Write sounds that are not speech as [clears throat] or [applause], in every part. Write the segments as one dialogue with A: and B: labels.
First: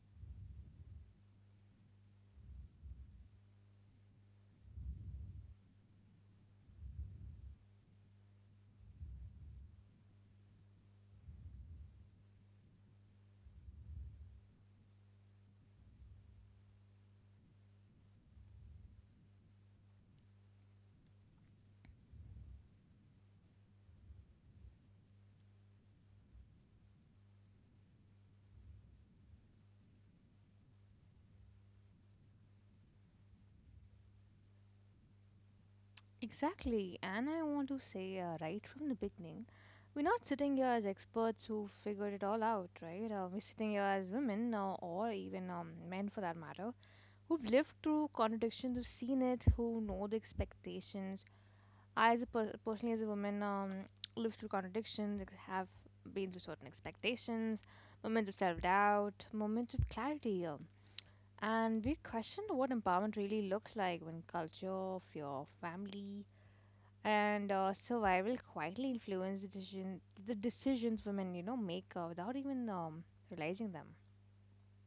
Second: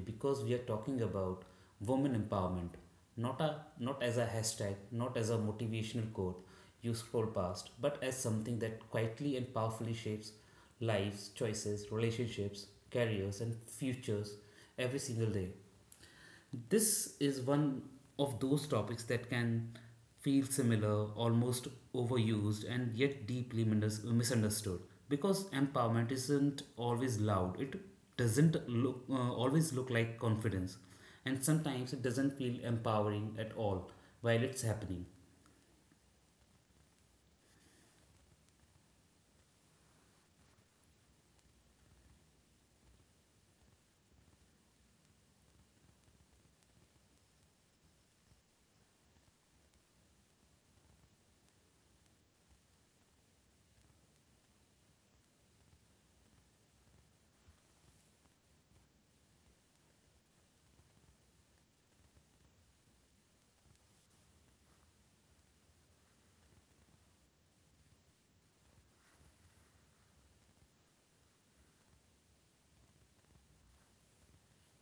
A: because we are talking about women empowerment, not as a hashtag, not as a motivational quote you scroll past, but as something that quietly and powerfully shapes lives, choices, relationships, careers, and futures every single day. This is one of those topics that can feel similar, almost overused, and yet deeply misunderstood because empowerment isn't always loud. It doesn't look always look like confidence, and sometimes it doesn't feel empowering at all while it's happening.
B: Exactly, and I want to say right from the beginning, we're not sitting here as experts who figured it all out, right? We're sitting here as women, or even men for that matter, who've lived through contradictions, who've seen it, who know the expectations. I, as a personally as a woman, lived through contradictions, have been through certain expectations, moments of self-doubt, moments of clarity. And we questioned what empowerment really looks like when culture, fear, family, and survival quietly influences the decisions women make without even realizing them.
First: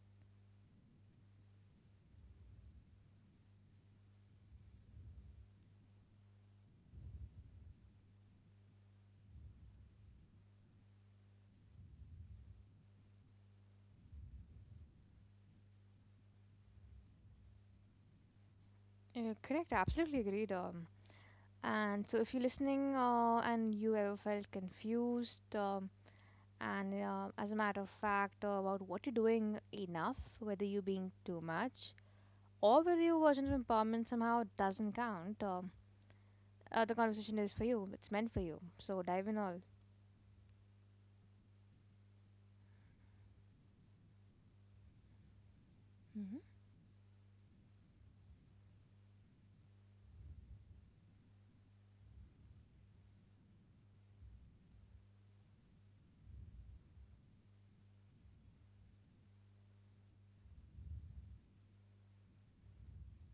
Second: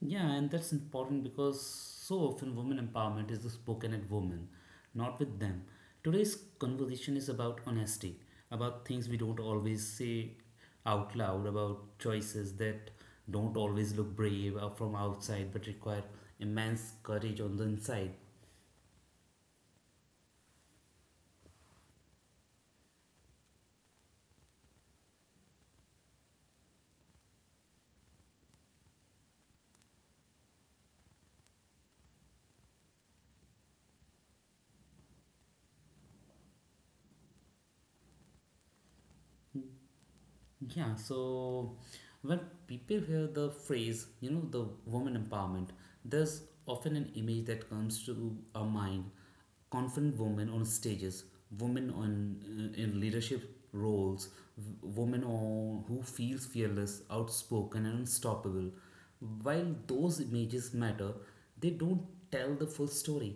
A: Yeah, and that's important because so often women empowerment is spoken at women, not with them. Today's conversation is about honesty, about things we don't always say out loud, about choices that don't always look brave or from outside but require immense courage on the inside.
B: Correct, absolutely agreed, and so if you're listening and you ever felt confused, and as a matter of fact, about what you're doing enough, whether you're being too much, or whether your version of empowerment somehow doesn't count, the conversation is for you, it's meant for you, so dive in all.
A: Yeah, so when people hear the phrase, the woman empowerment,
B: Hmm.
A: there's often an image that comes to our mind. Confident women on stages, women on in leadership roles, women on, who feels fearless, outspoken, and unstoppable. While those images matter, they don't tell the full story.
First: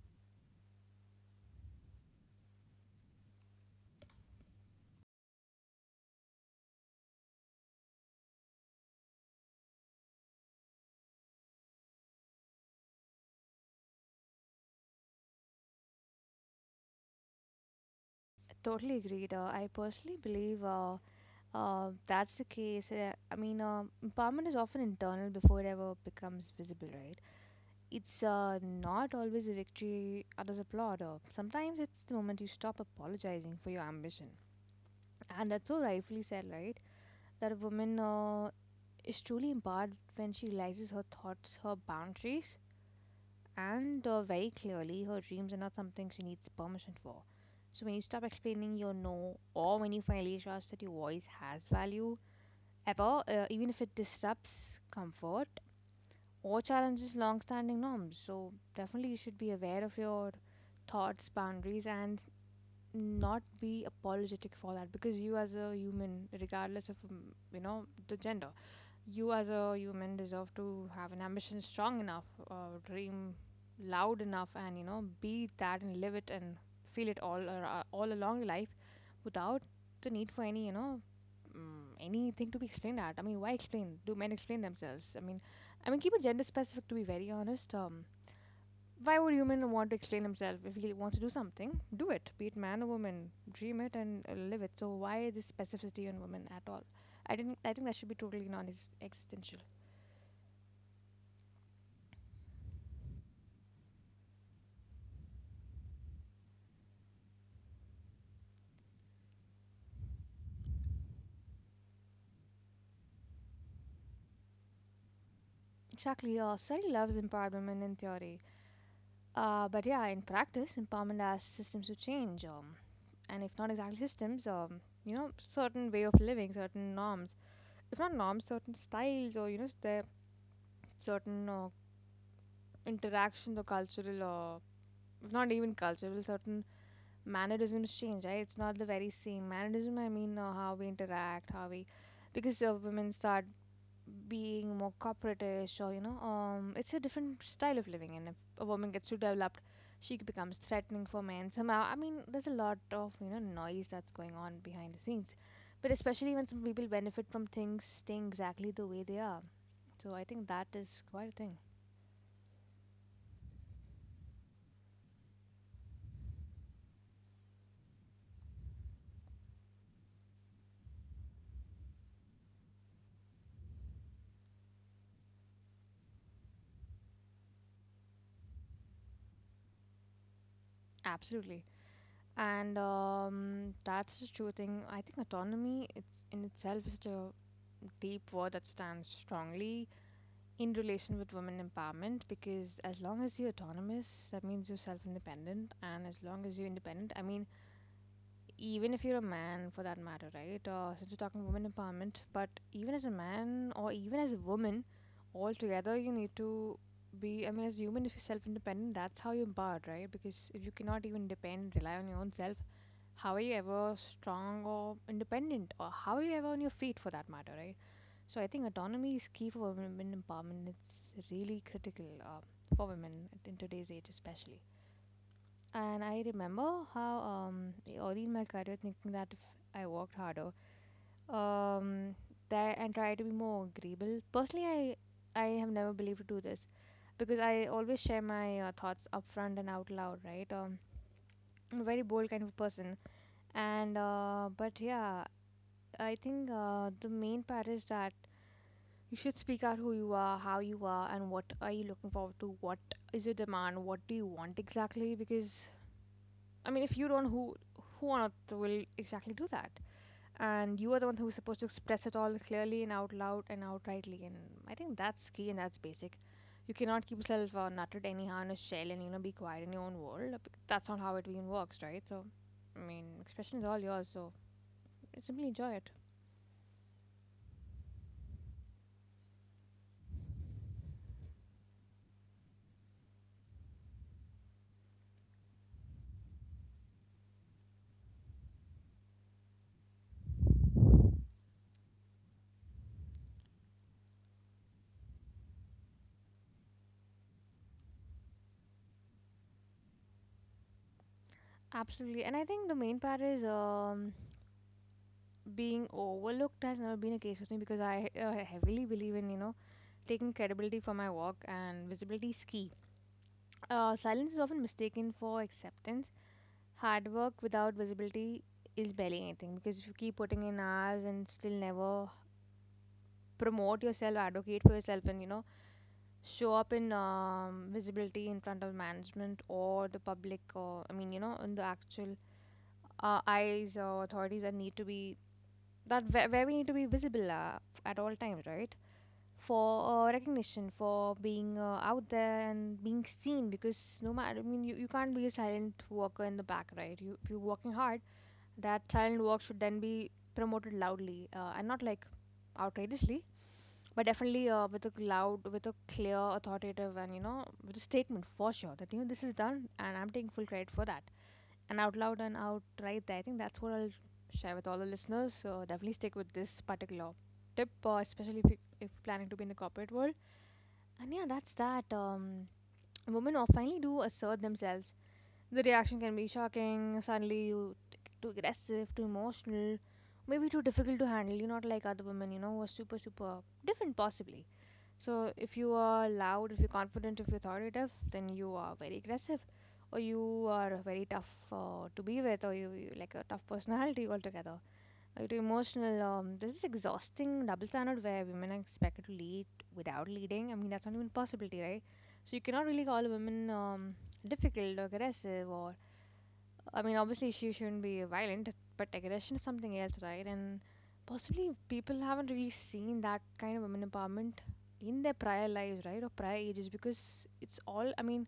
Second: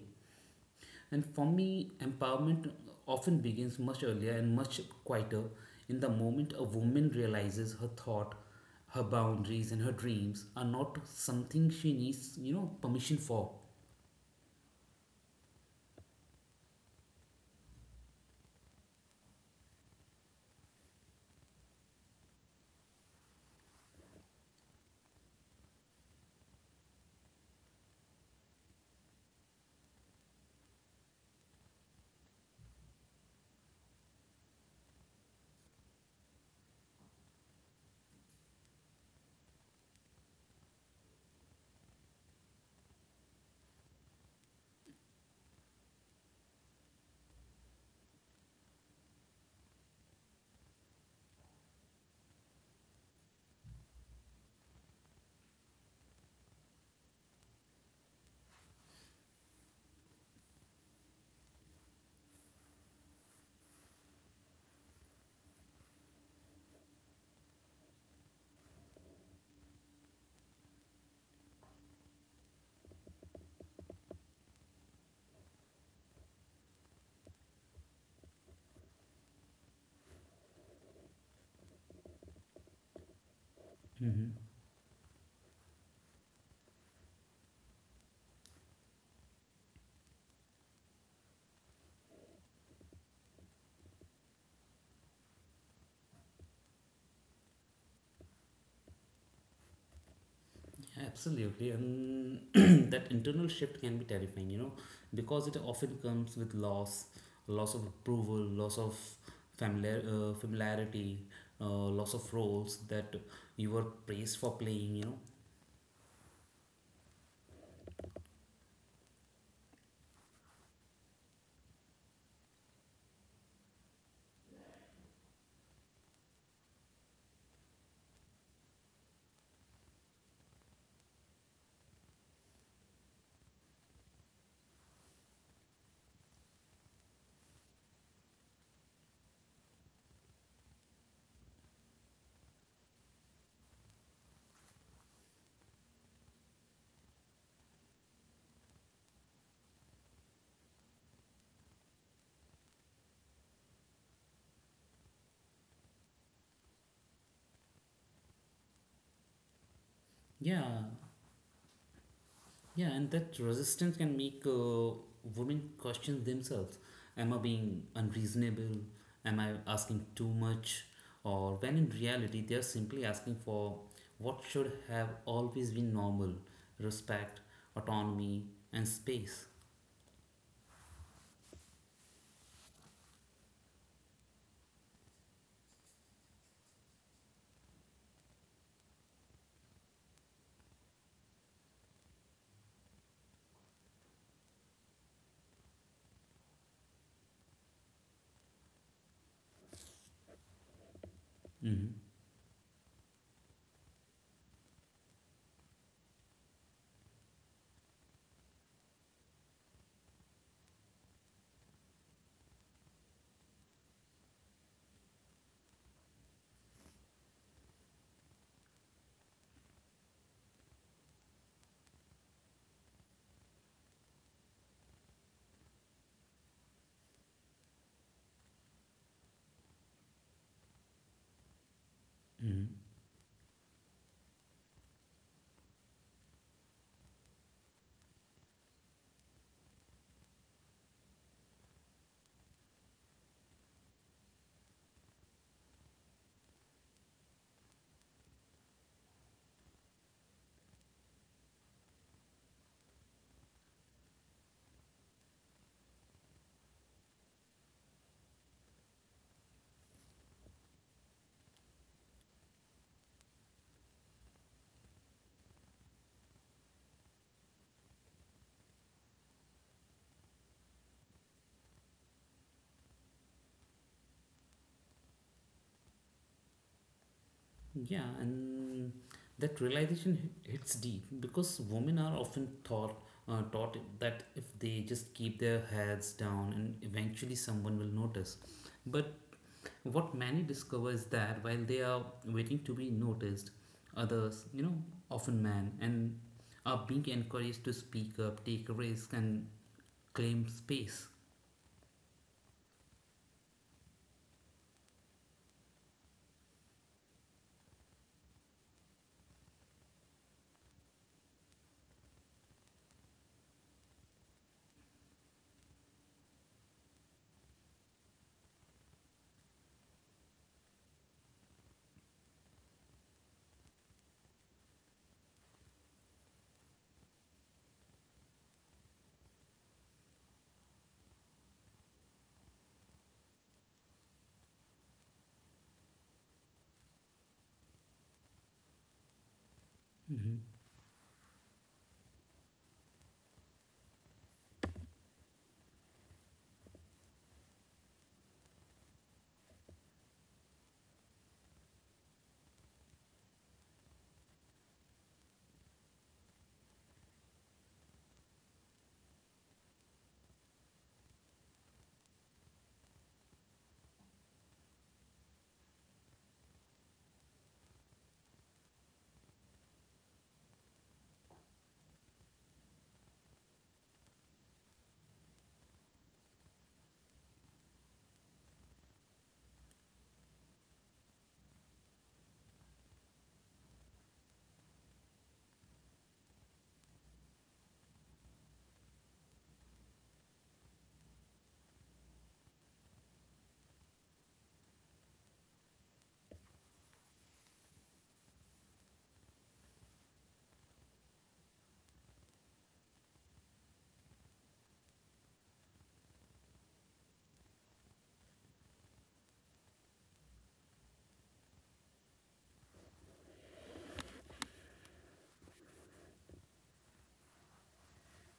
A: And for me, empowerment often begins much earlier and much quieter in the moment a woman realizes her thought, her boundaries, and her dreams are not something she needs, permission for.
B: Totally agreed. I personally believe that's the case. I mean, empowerment is often internal before it ever becomes visible, right? It's not always a victory others applaud. Or sometimes it's the moment you stop apologizing for your ambition. And that's so rightfully said, right? That a woman is truly empowered when she realizes her thoughts, her boundaries, and very clearly her dreams are not something she needs permission for. So when you stop explaining your no, or when you finally trust that your voice has value, ever, even if it disrupts comfort or challenges long standing norms. So, definitely, you should be aware of your thoughts, boundaries, and not be apologetic for that because you, as a human, regardless of, the gender, you, as a human, deserve to have an ambition strong enough, dream loud enough, and be that and live it and feel it all all along your life, without the need for any anything to be explained at. I mean, why explain?
A: Mhm.
B: Do men explain themselves? I mean, keep it gender specific to be very honest. Why would human want to explain himself if he wants to do something? Do it, be it man or woman. Dream it and live it. So why this specificity on women at all? I didn't. I think that should be totally non-existential.
A: Absolutely, and [clears throat] that internal shift can be terrifying, you know, because it often comes with loss, loss of approval, loss of familiarity, loss of roles that you were praised for playing, you know.
B: Exactly, Surrey loves empowerment in theory. But yeah, in practice, empowerment asks systems to change. And if not exactly systems, certain way of living, certain norms. If not norms, certain styles or, their certain interactions or cultural or, if not even cultural, certain mannerisms change, right? It's not the very same. Mannerism, I mean, how we interact, how we, because women start being more corporatish or it's a different style of living, and if a woman gets too developed she becomes threatening for men somehow. I mean, there's a lot of noise that's going on behind the scenes, but especially when some people benefit from things staying exactly the way they are. So I think
A: Yeah,
B: that is quite a thing.
A: Yeah, and that resistance can make women question themselves. Am I being unreasonable? Am I asking too much? Or when in reality, they are simply asking for what should have always been normal respect, autonomy, and space.
B: Absolutely. And that's the true thing. I think autonomy, it's in itself is such a deep word that stands strongly in relation with women empowerment, because as long as you're autonomous that means you're self-independent, and as long as you're independent, I mean, even if you're a man for that matter, right? Since we're talking women
A: Hmm.
B: empowerment, but even as a man or even as a woman altogether, you need to be. I mean, as a human, if you're self-independent, that's how you're empowered, right? Because if you cannot even depend, rely on your own self, how are you ever strong or independent, or how are you ever on your feet for that matter, right? So I think autonomy is key for women empowerment. It's really critical for women in today's age, especially. And I remember how early in my career thinking that if I worked harder, um,
A: Hmm.
B: that, and tried to be more agreeable. Personally, I have never believed to do this because I always share my thoughts upfront and out loud. Right, I'm a very bold kind of person, and but yeah, I think the main part is that you should speak out who you are, how you are, and what are you looking forward to. What is your demand? What do you want exactly? Because I mean, if you don't, who on earth will exactly do that? And you are the one who's supposed to express it all clearly and out loud and outrightly. And I think that's key and that's basic. You cannot keep yourself nutted anyhow in a shell and be quiet in your own world. That's not how it even works, right? So, I mean, expression is all yours. So simply enjoy it.
A: Yeah, and that realization hits deep because women are often thought taught that if they just keep their heads down and eventually someone will notice, but what many discover is that while they are waiting to be noticed, others, you know, often men, and are being encouraged to speak up, take a risk, and claim space.
B: Absolutely. And I think the main part is, being overlooked has never been a case with me because I heavily believe in, taking credibility for my work, and visibility is key. Silence is often mistaken for acceptance. Hard work without visibility is barely anything, because if you keep putting in hours and still never promote yourself, advocate for yourself, and, show up in visibility in front of management or the public, or, I mean, in the actual eyes or authorities that need to be, that where we need to be visible at all times, right? For
A: Hmm.
B: recognition, for being out there and being seen, because no matter, I mean, you can't be a silent walker in the back, right? You, if you're working hard, that silent walk should then be promoted loudly, and not like outrageously, but definitely with a loud, with a clear authoritative, and with a statement, for sure that this is done and I'm taking full credit for that, and out loud and outright there. I think that's what I'll share with all the listeners. So definitely stick with this particular tip, especially if, if you're planning to be in the corporate world. And yeah, that's that. Women are finally do assert themselves. The reaction can be shocking. Suddenly you too aggressive, too emotional, maybe too difficult to handle. You're not like other women, who are super, super different possibly. So, if you are loud, if you're confident, if you're authoritative, then you are very aggressive, or you are very tough to be with, or you like a tough personality altogether. Or you're too emotional. This is exhausting double standard where women are expected to lead without leading. I mean, that's not even a possibility, right? So you cannot really call women difficult or aggressive, or I mean, obviously, she shouldn't be violent, but aggression is something else, right? And possibly people haven't really seen that kind of women empowerment in their prior lives, right? Or prior ages, because it's all, I mean,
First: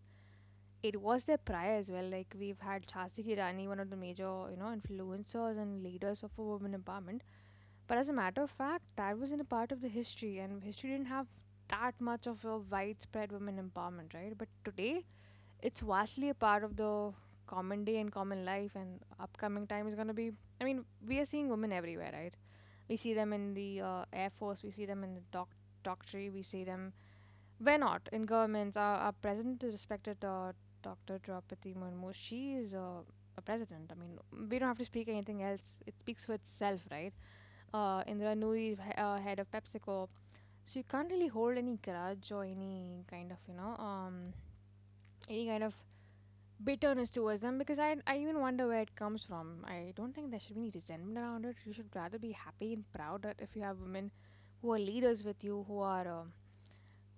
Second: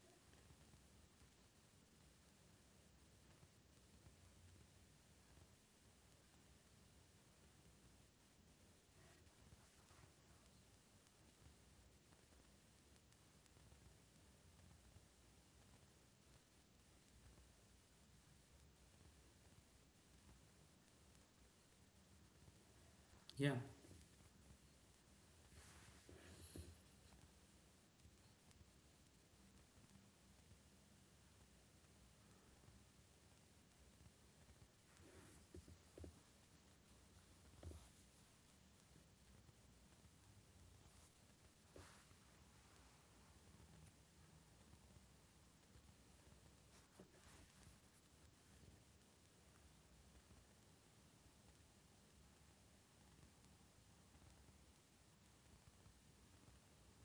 B: it was their prior as well. Like, we've had Chasi Rani, one of the major, influencers and leaders of women empowerment. But as a matter of fact, that wasn't a part of the history, and history didn't have that much of a widespread women empowerment, right? But today, it's vastly a part of the common day and common life, and upcoming time is going to be, I mean, we are seeing women everywhere, right? We see them in
A: Yeah,
B: the air force, we see them in the doctorate, we see them where not, in governments. Our president is respected, Dr. Draupadi Murmu. She is a president. I mean, we don't have to speak anything else, it speaks for itself, right? Indra Nooyi, head of PepsiCo. So you can't really hold any grudge or any kind of any kind of bitterness towards them, because I even wonder where it comes from. I don't think there should be any resentment around it. You should rather be happy and proud that if you have women who are leaders with you,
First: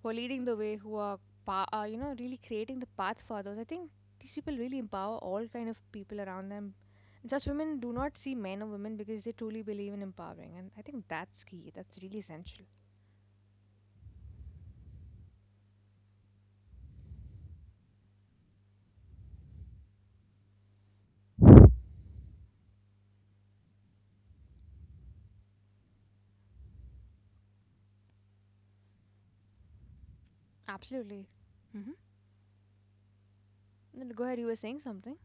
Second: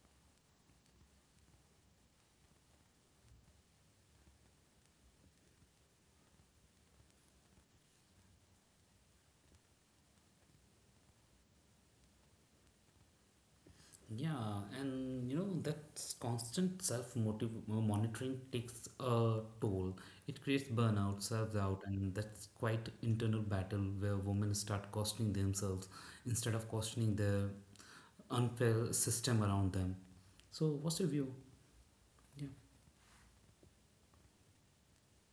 B: who are leading the way, who are really creating the path for those. I think these people really empower all kind of people around them. And such women do not see men or women because they truly believe in empowering, and I think that's key. That's really essential.
A: yeah, and you know that constant self motive monitoring takes a toll. It creates burnout, self doubt, and that's quite internal battle where women start questioning themselves instead of questioning the unfair system around them. So, what's your view?
B: Absolutely. Mm-hmm.
A: Yeah.
B: Go ahead. You were saying something.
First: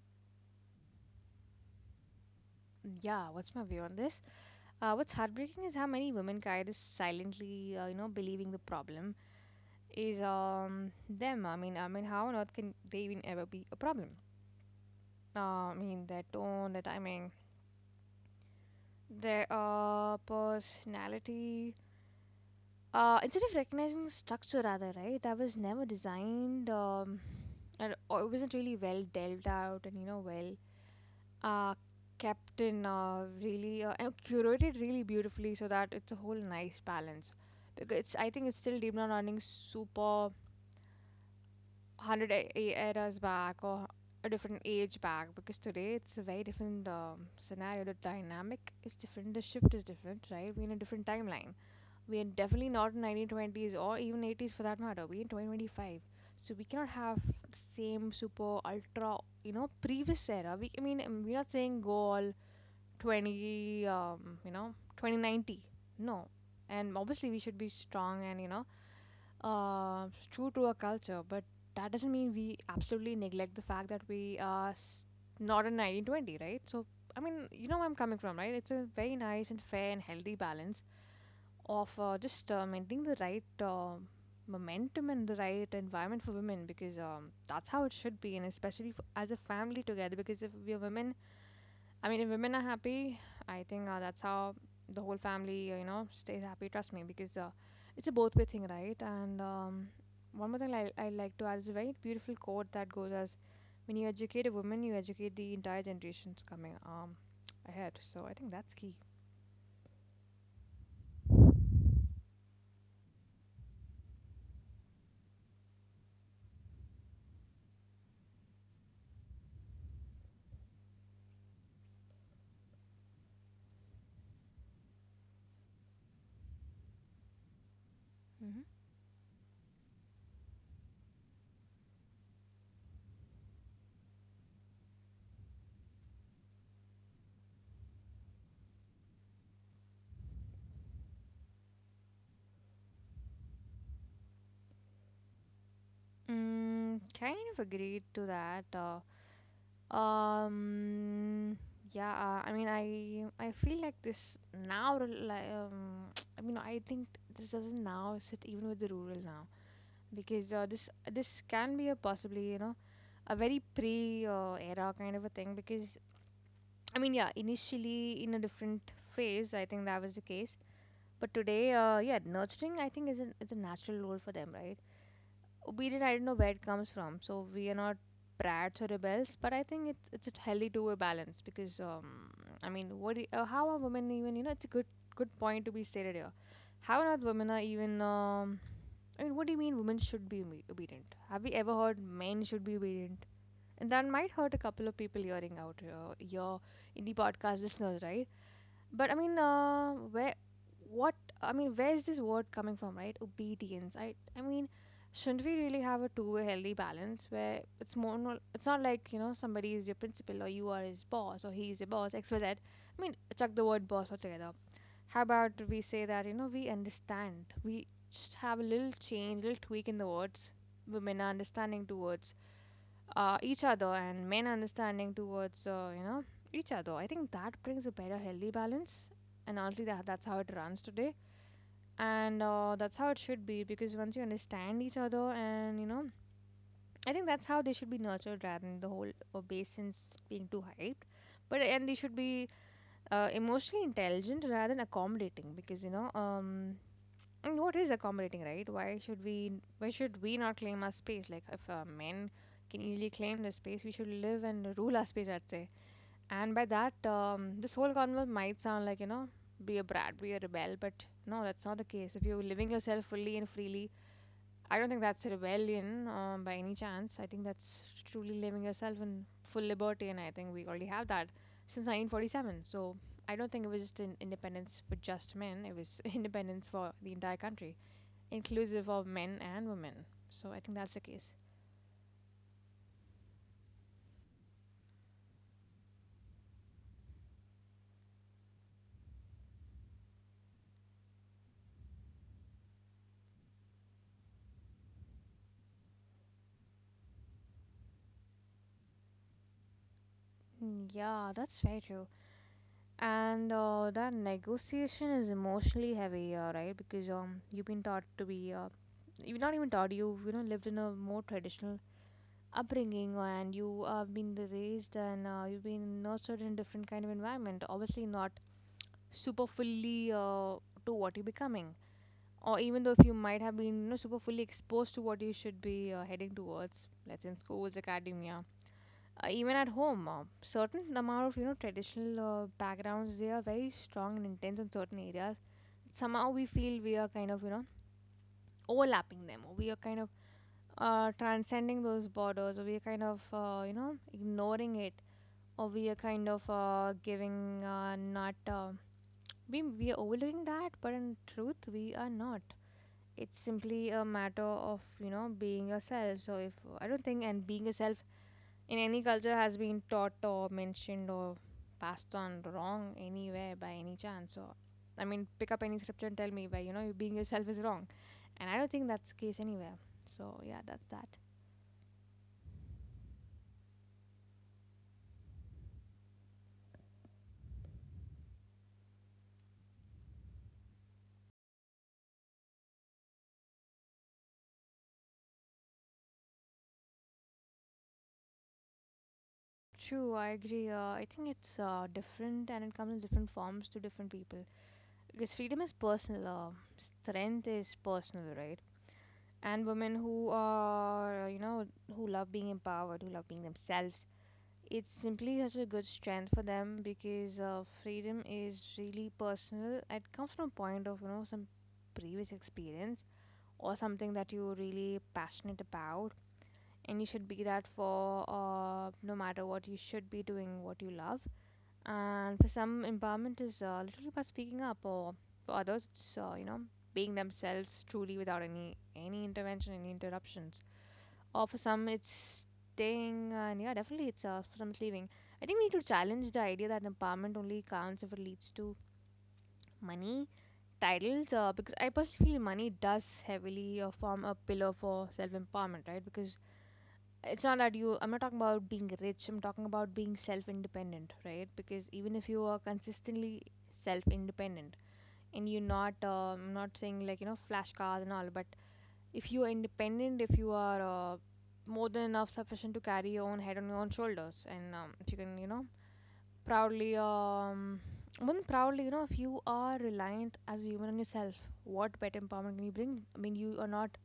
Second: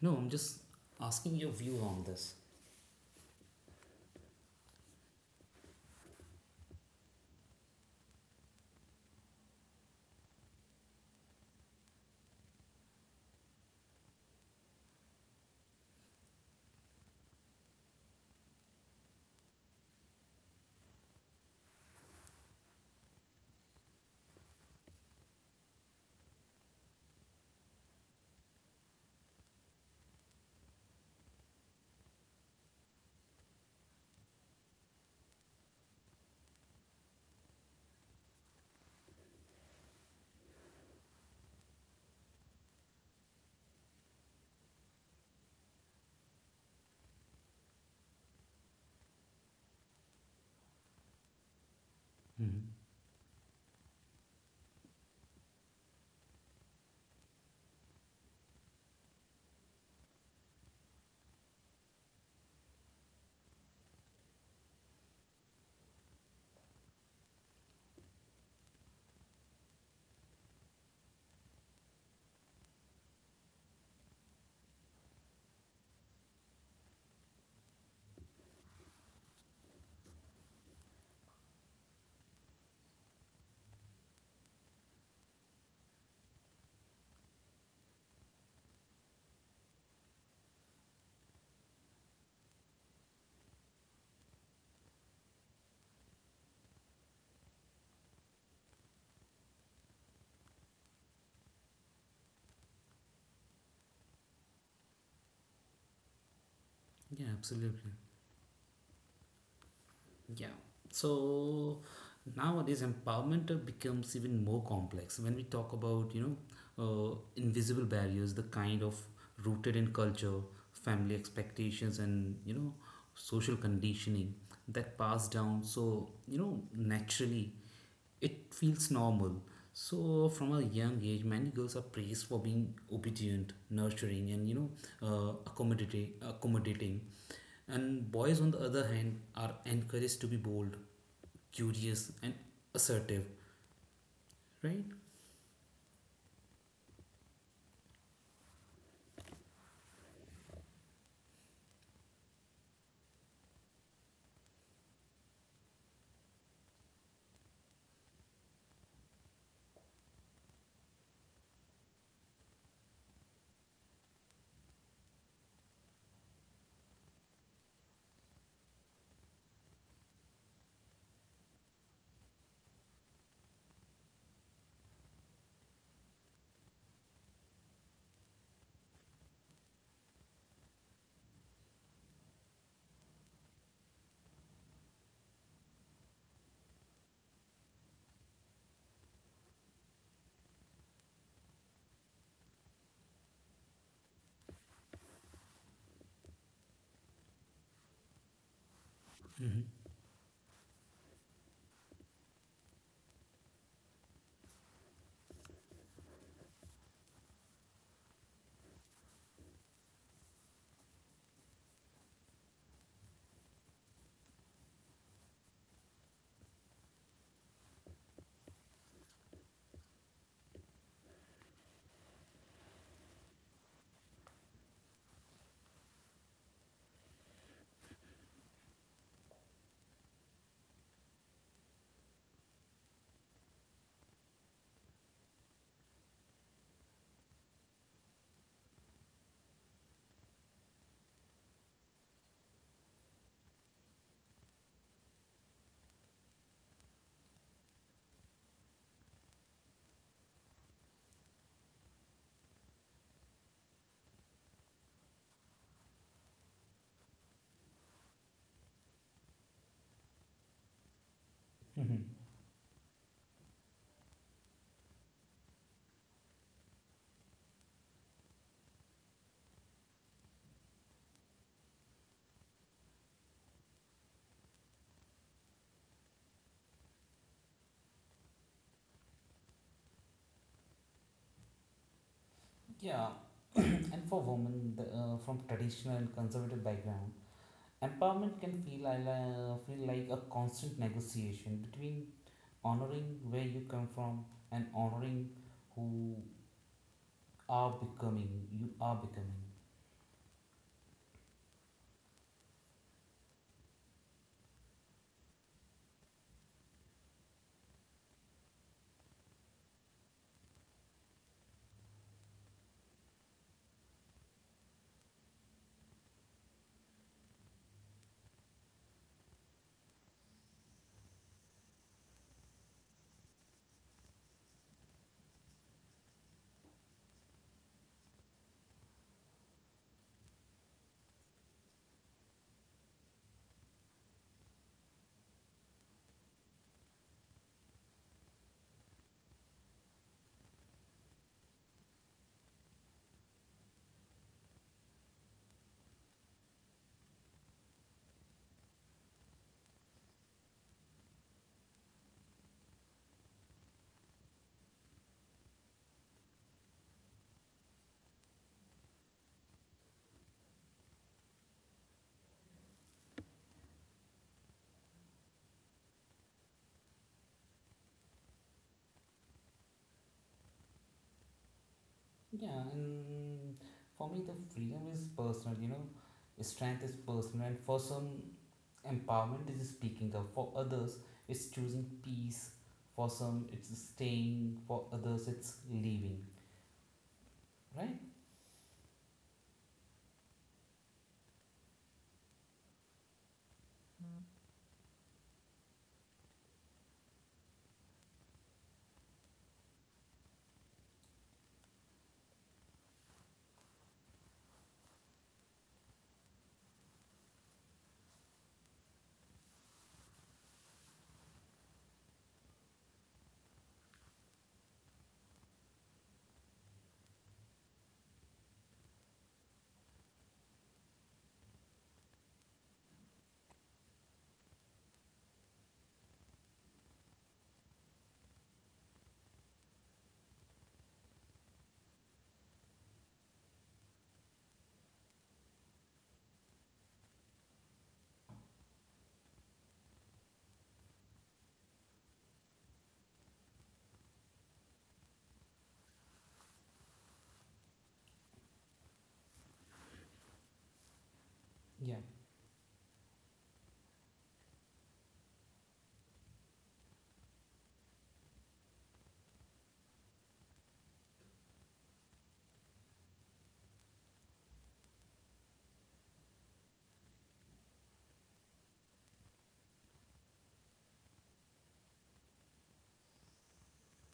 A: No, I'm just asking your view on this.
B: Yeah. What's my view on this? What's heartbreaking is how many women carry this silently, believing the problem is them. I mean, how on earth can they even ever be a problem? I mean, their tone, their timing, their personality. Instead of recognizing the structure, rather, right, that was never designed. And or it wasn't really well delved out, and you know, well uh kept in really and curated really beautifully so that it's a whole nice balance because it's I think it's still deep down running super 100 eras back or a different age back, because today it's a very different scenario. The dynamic is different, the shift is different, right? We're in a different timeline. We're
A: Hmm.
B: definitely not in 1920s or even 80s for that matter, we're in 2025. So we cannot have the same super ultra, you know, previous era. We I mean We're not saying go all 20, you know, 2090. No. And obviously we should be strong and you know, true to our culture, but that doesn't mean we absolutely neglect the fact that not in 1920, right? So I mean, you know where I'm coming from, right? It's a very nice and fair and healthy balance of just maintaining the right momentum and the right environment for women, because that's how it should be. And especially f as a family together, because if we are women, I mean, if women are happy, I think that's how the whole family, you know, stays happy. Trust me, because it's a both way thing, right? And one more thing I like to add is a very beautiful quote that goes as, "When you educate a woman, you educate the entire generations coming
A: Yeah, absolutely.
B: ahead." So I think that's key.
A: Yeah. So nowadays, empowerment becomes even more complex when we talk about, you know, uh, invisible barriers, the kind of rooted in culture, family expectations, and, you know, social conditioning that pass down so, you know, naturally it feels normal. So, from a young age, many girls are praised for being obedient, nurturing, and accommodating, and boys, on the other hand, are encouraged to be bold, curious, and assertive. Right?
B: Mm, kind of agreed to that. Um, yeah, I mean, I feel like now. rel- Like, um, [tsk] I mean, I think this doesn't now sit even with the rural now, because this can be a possibly, you know, a very pre era kind of a thing. Because I mean, yeah, initially in a different phase, I think that was the case. But today, yeah, nurturing I think is is a natural role for them, right? Obedient, I don't know where it comes from. So we are not brats or rebels, but I think it's a healthy to a balance. Because how are women even, you know, it's a good point to be stated here. How not women are even I mean, what do you mean women should be obedient? Have we ever heard men should be obedient? And that might hurt a couple of people hearing out your indie podcast listeners, right? but I mean,
A: Hmm.
B: uh, where, what, I mean, where is this word coming from, right? Obedience. I mean, shouldn't we really have a two-way healthy balance where it's more, it's not like, you know, somebody is your principal or you are his boss or he is your boss, X, Y, Z. I mean, chuck the word boss altogether. How about we say that, you know, we understand, we just have a little change, little tweak in the words. Women are understanding towards each other and main understanding towards you know, each other. I think that brings a better healthy balance. And honestly, that's how it runs today. And that's how it should be, because once you understand each other and you know, I think that's how they should be nurtured, rather than the whole basins being too hyped. But and they should be emotionally intelligent rather than accommodating, because you know and what is accommodating, right? Why should we not claim our space? Like if men can easily claim the space, we should live and rule our space, I'd say. And by that, this whole convo might sound like, you know, be a brat, be a rebel, but no, that's not the
A: Hmm.
B: case. If you're living yourself fully and freely, I don't think that's a rebellion by any chance. I think that's truly living yourself in full liberty, and I think we already have that since 1947. So I don't think it was just an independence for just men; it was [laughs] independence for the entire country, inclusive of men and women. So I think that's the case.
A: Yeah, [coughs] [clears throat] and for women from traditional and conservative background, empowerment can feel like, feel like a constant negotiation between honoring where you come from and honoring who are becoming you are becoming.
B: Mm, yeah, that's very true. And that negotiation is emotionally heavy, right? Because you've been taught to be, you've not even taught, you know, lived in a more traditional upbringing, and you have been raised and you've been nurtured in different kind of environment. Obviously, not super fully to what you're becoming, or even though if you might have been, you know, super fully exposed to what you should be heading towards, let's say in schools, academia, even at home, certain amount of, you know, traditional backgrounds, they are very strong and intense in certain areas. Somehow we feel we are kind of, you know, overlapping them, or we are kind of transcending those borders, or we are kind of you know, ignoring it, or we are kind of giving not we are overlooking that, but in truth we are not. It's simply a matter of, you know, being yourself. So if I don't think and Being yourself in any culture has been taught or mentioned or passed on wrong anywhere by any chance. So, I mean, pick up any scripture and tell me where, you know, you being yourself is wrong, and I don't think that's the case anywhere. So yeah, that's that.
A: Yeah and for me, the freedom is personal, you know, strength is personal, and for some empowerment is speaking up for others, it's choosing peace, for some it's staying, for others it's leaving, right?
B: True, I agree. I think it's different and it comes in different forms to different people. Because freedom is personal, strength is personal, right? And women who are, you know, who love being empowered, who love being themselves, it's simply such a good strength for them, because freedom is really personal. It comes from a point of, you know, some previous experience or something that you're really passionate about, and you should be that for no matter what. You should be doing what you love. And for some, empowerment is literally about speaking up, or for others it's you know, being themselves truly without any intervention, any interruptions, or for some it's staying, and yeah, definitely it's for some it's leaving. I think we need to challenge the idea that empowerment only counts if it leads to money, titles, because I personally feel money does heavily form a pillar for self empowerment, right? Because it's not that I'm not talking about being rich, I'm talking about being self independent, right? Because
A: Yeah.
B: even if you are consistently self independent and you're not, I'm not saying, like, you know, flash cars and all, but if you are independent, if you are uh, more than enough sufficient to carry your own head on your own shoulders, and if you can, you know, proudly one proudly, you know, if you are reliant as a human on yourself, what better empowerment can you bring? I mean, you are not,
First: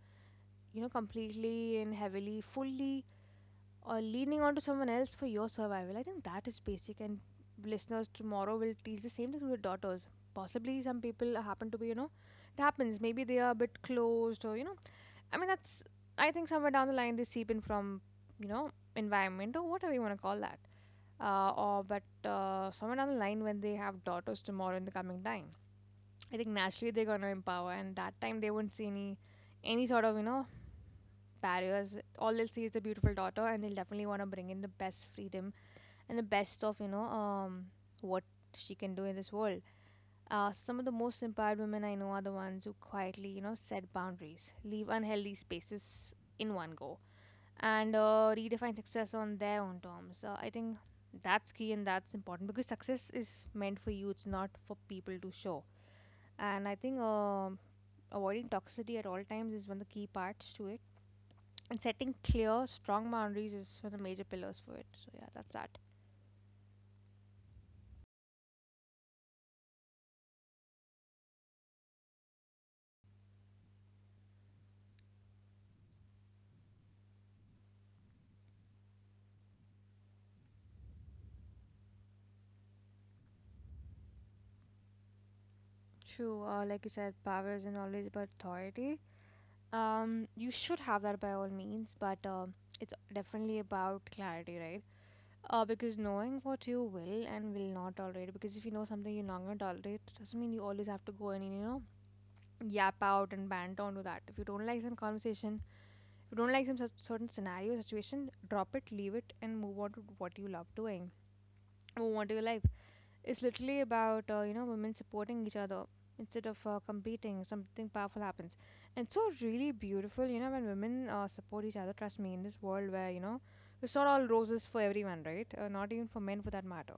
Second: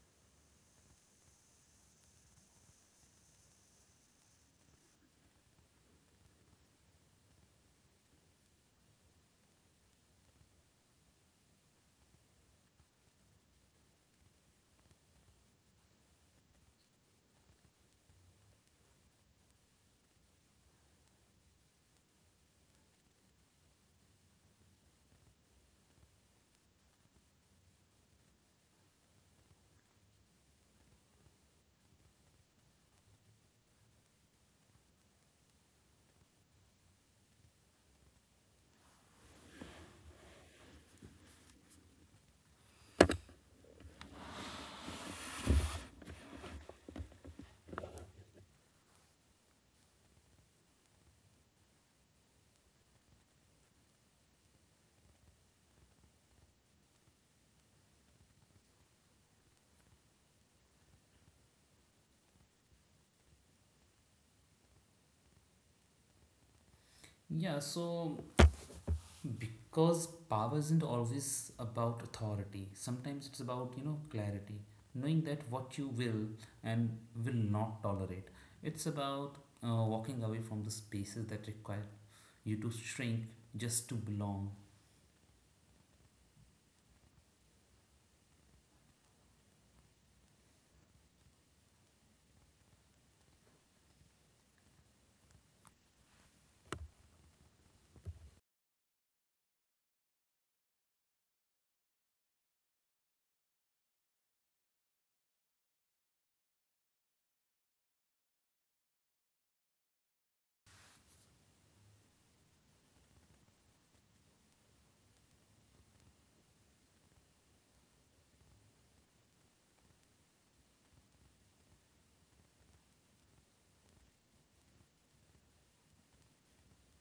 B: you know, completely and heavily fully or leaning onto someone else for your survival. I think that is basic. And listeners tomorrow will teach the same thing to their daughters. Possibly some people happen to be, you know, it happens, maybe they are a bit closed, or you know, I mean, I think somewhere down the line they seep in from, you know, environment or whatever you want to call that. Or, but Somewhere down the line when they have daughters tomorrow in the coming time, I think naturally they're going to empower, and that time they won't see any sort of, you know, barriers. All they'll see is the beautiful daughter, and they'll definitely want to bring in the best freedom and the best of, you know, what she can do in this world. So some of the most empowered women I know are the ones who quietly, you know, set boundaries, leave unhealthy spaces in one go and redefine success on their own terms. I think that's key and that's important, because success is meant for you, it's not for people to show. And I think avoiding toxicity at all times is one of the key parts to it. And setting clear, strong boundaries is one of the major pillars for it. So, yeah, that's that.
A: Yeah, so because power isn't always about authority, sometimes it's about, you know, clarity, knowing that what you will and will not tolerate. It's about walking away from the spaces that require you to shrink just to belong.
B: True. Like you said, power isn't always about authority. You should have that by all means, but it's definitely about clarity, right? Because knowing what you will and will not tolerate, because if you know something you're not gonna tolerate, it doesn't mean you always have to go and yap out and bant on to that. If you don't like some conversation, if you don't like some certain scenario, situation, drop it, leave it, and move on to what you love doing. Move on to your life. It's literally about you know women supporting each other instead of competing. Something powerful happens, and it's so really beautiful. You know when women support each other. Trust me, in this world where you know it's not all roses for everyone, right? Not even for men for that matter,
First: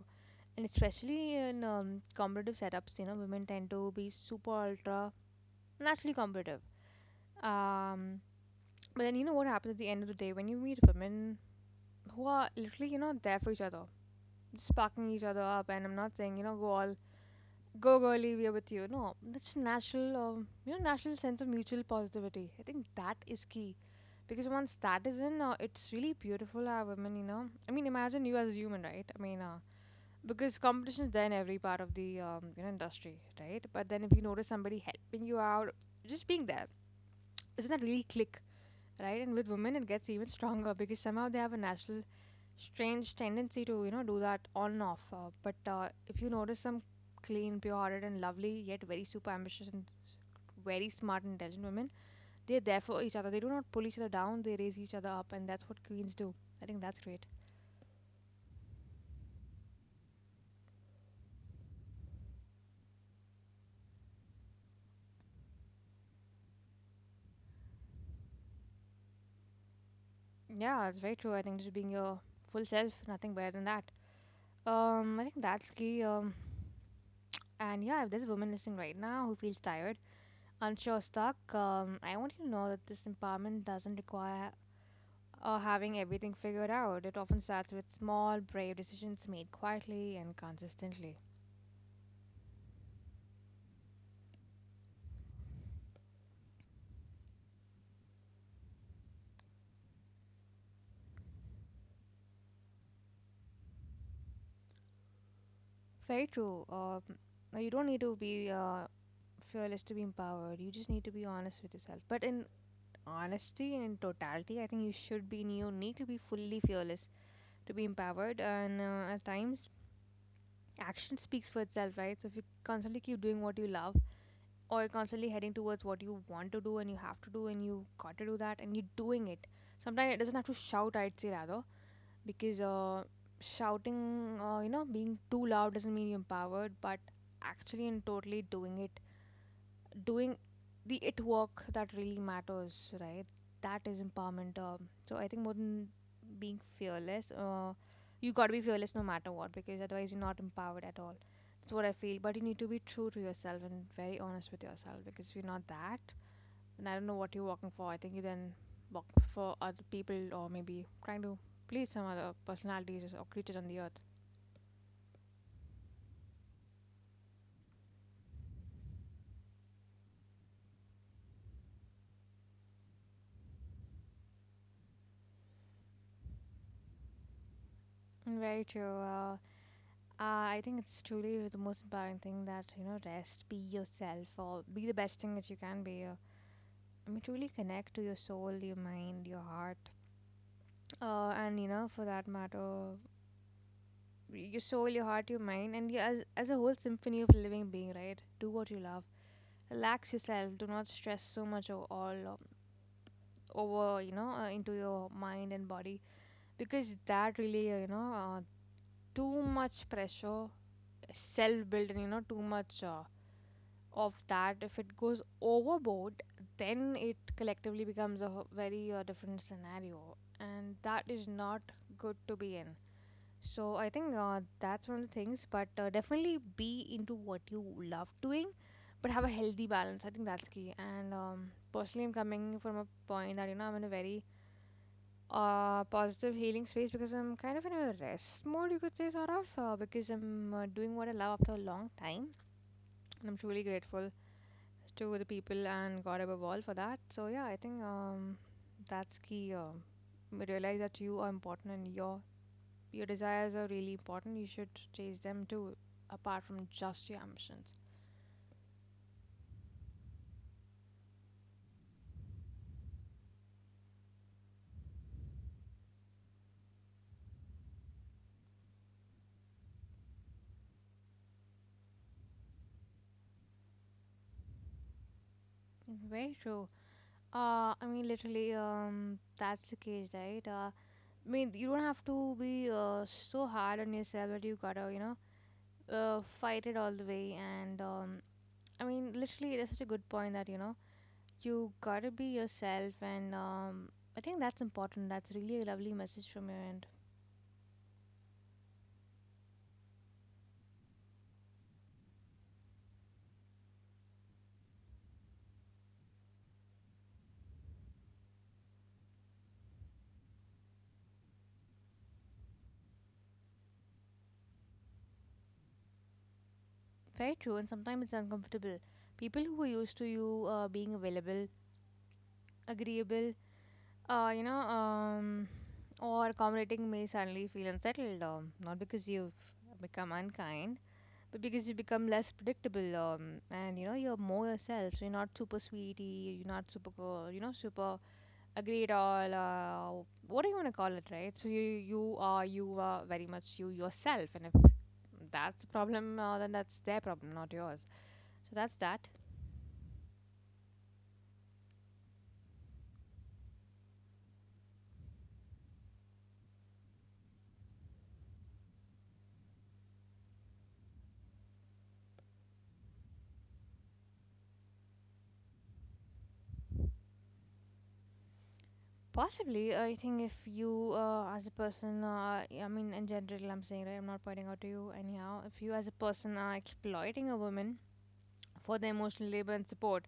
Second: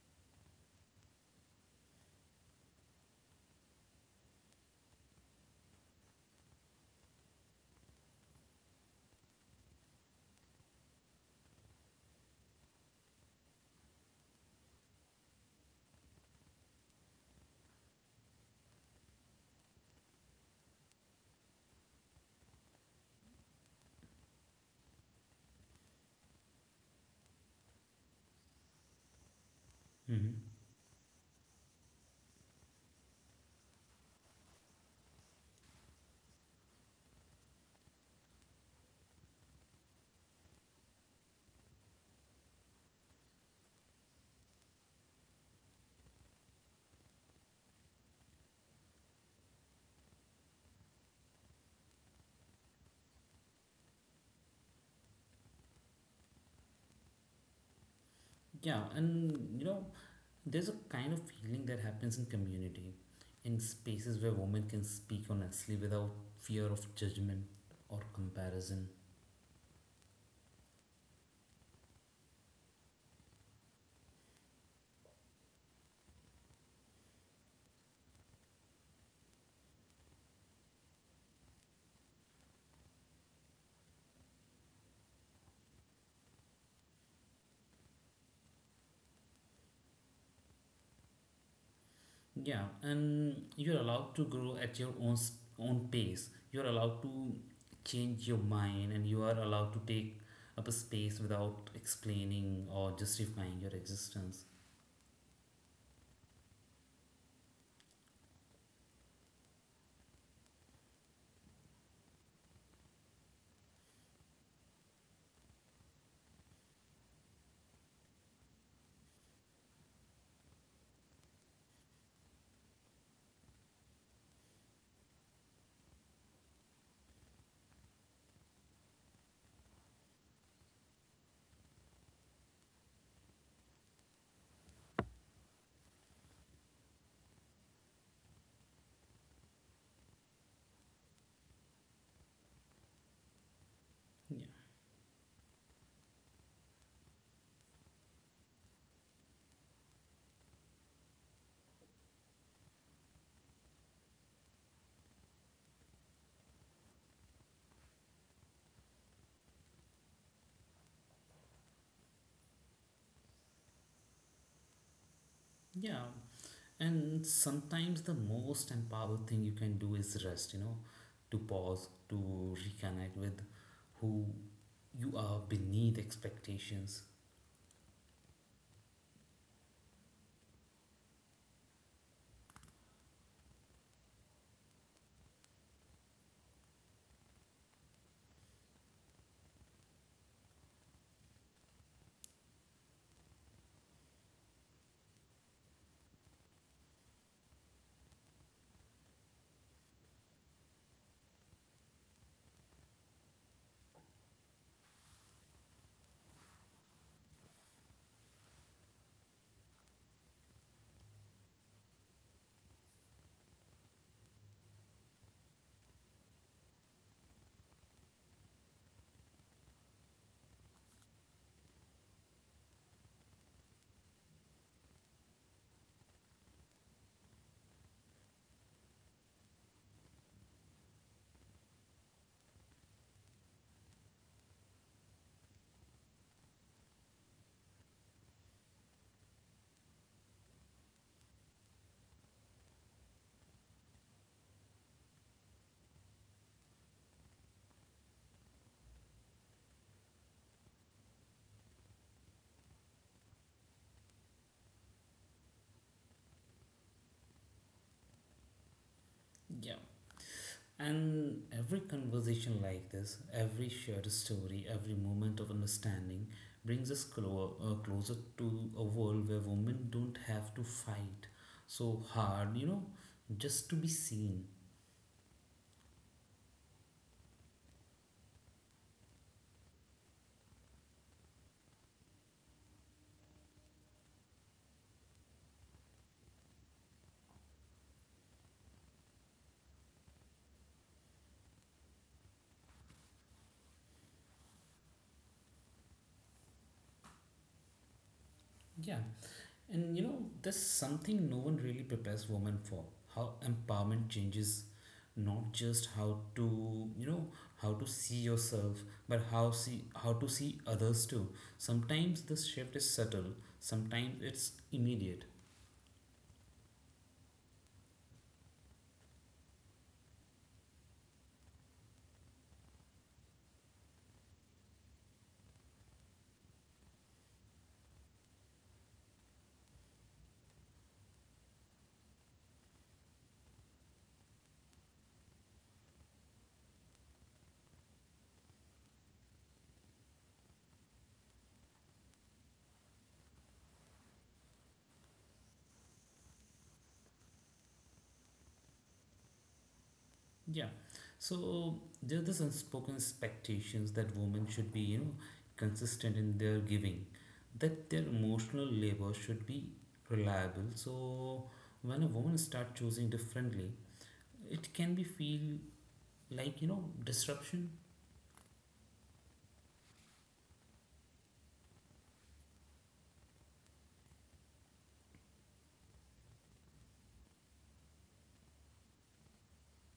B: and especially in competitive setups you know women tend to be super ultra naturally competitive. um, but then you know what happens at the end of the day when you meet women who are literally you know there for each other, just sparking each other up. And I'm not saying you know go all go girly we are with you, no that's natural. You know, natural sense of mutual positivity, I think that is key, because once that is in, it's really beautiful how women you know I mean imagine you as a human, right? I mean because
A: Hmm.
B: competition is there in every part of the you know industry, right? But then if you notice somebody helping you out, just being there, isn't that really click, right? And with women, it gets even stronger because somehow they have a natural, strange tendency to you know do that on and off. But if you notice some clean, pure-hearted, and lovely, yet very super ambitious and very smart and intelligent women, they're there for each other. They do not pull each other down; they raise each other up, and that's what queens do. I think that's great.
A: Yeah, and you know there's a kind of feeling that happens in community, in spaces where women can speak honestly without fear of judgment or comparison.
B: Yeah, it's very true. I think just being your full self, nothing better than that. I think that's key. And yeah, if there's a woman listening right now who feels tired, unsure, stuck, I want you to know that this empowerment doesn't require having everything figured out. It often starts with small, brave decisions made quietly and consistently.
A: Yeah, and you're allowed to grow at your own pace. You're allowed to change your mind, and you are allowed to take up a space without explaining or justifying your existence.
B: Very true. No, you don't need to be fearless to be empowered. You just need to be honest with yourself. But in honesty and in totality, I think you should be. You need to be fully fearless to be empowered. And at times action speaks for itself, right? So if you constantly keep doing what you love or you're constantly heading towards what you want to do and you have to do and you got to do that and you're doing it. Sometimes it doesn't have to shout, I'd say rather, because shouting, you know, being too loud doesn't mean you're empowered, but actually and totally doing it, doing the it work that really matters, right? That is
A: Yeah,
B: empowerment. So I think more than being fearless, you got to be fearless no matter what because otherwise you're not empowered at all. That's what I feel. But you need to be true to yourself and very honest with yourself because if you're not that, then I don't know what you're working for. I think you then work for other people or maybe trying to please some other personalities or creatures on the earth.
A: yeah, and sometimes the most empowered thing you can do is rest. You know, to pause, to reconnect with who you are beneath expectations.
B: Mm, very true. I think it's truly the most important thing that, you know, rest, be yourself, or be the best thing that you can be. I mean, truly connect to your soul, your mind, your heart. And, you know, for that matter, your soul, your heart, your mind, and yeah, as a whole symphony of living being, right? Do what you love. Relax yourself. Do not stress so much all over, you know, into your mind and body. Because that really, you know, too much pressure, self built, and, you know, too much. Of that, if it goes overboard then it collectively becomes a very different scenario and that is not good to be in. So I think that's one of the things, but definitely be into what you love doing, but have a healthy balance. I think that's key. And personally, I'm coming from a point that you know I'm in a very positive healing space because I'm kind of in a rest mode, you could say, sort of because I'm doing what I love after a long time and I'm truly grateful to the people and God above all for that. So yeah, I think that's key. We realize that you are important and your desires are really important. You should chase them too, apart from just your ambitions.
A: Yeah, and every conversation like this, every shared story, every moment of understanding brings us closer to a world where women don't have to fight so hard, you know, just to be seen.
B: Very true. I mean, literally, that's the case, right? I mean, you don't have to be so hard on yourself that you gotta, you know, fight it all the way. And I mean, literally, that's such a good point that you know you gotta be yourself, and I think that's important. That's really a lovely message from your end.
A: Yeah, and you know, there's something no one really prepares women for: how empowerment changes not just how to, you know, how to see yourself, but how to see others too. Sometimes this shift is subtle, sometimes it's immediate.
B: Very true, and sometimes it's uncomfortable. People who are used to you being available, agreeable, you know, or accommodating may suddenly feel unsettled. Not because you've become unkind, but because you become less predictable. And you know, you're more yourself. So you're not super sweetie. You're not super, girl, you know, super agreed all, what do you want to call it, right? So you are, you are very much you yourself. And if that's a problem then that's their problem, not yours. So that's that.
A: Yeah. So there are these unspoken expectations that women should be, you know, consistent in their giving, that their emotional labor should be reliable. So when a woman starts choosing differently, it can be feel like, you know, disruption.
B: Possibly. Uh, I think if you as a person, I mean in general, I'm saying, right, I'm not pointing out to you anyhow. If you as a person are exploiting a woman for their emotional labor and support,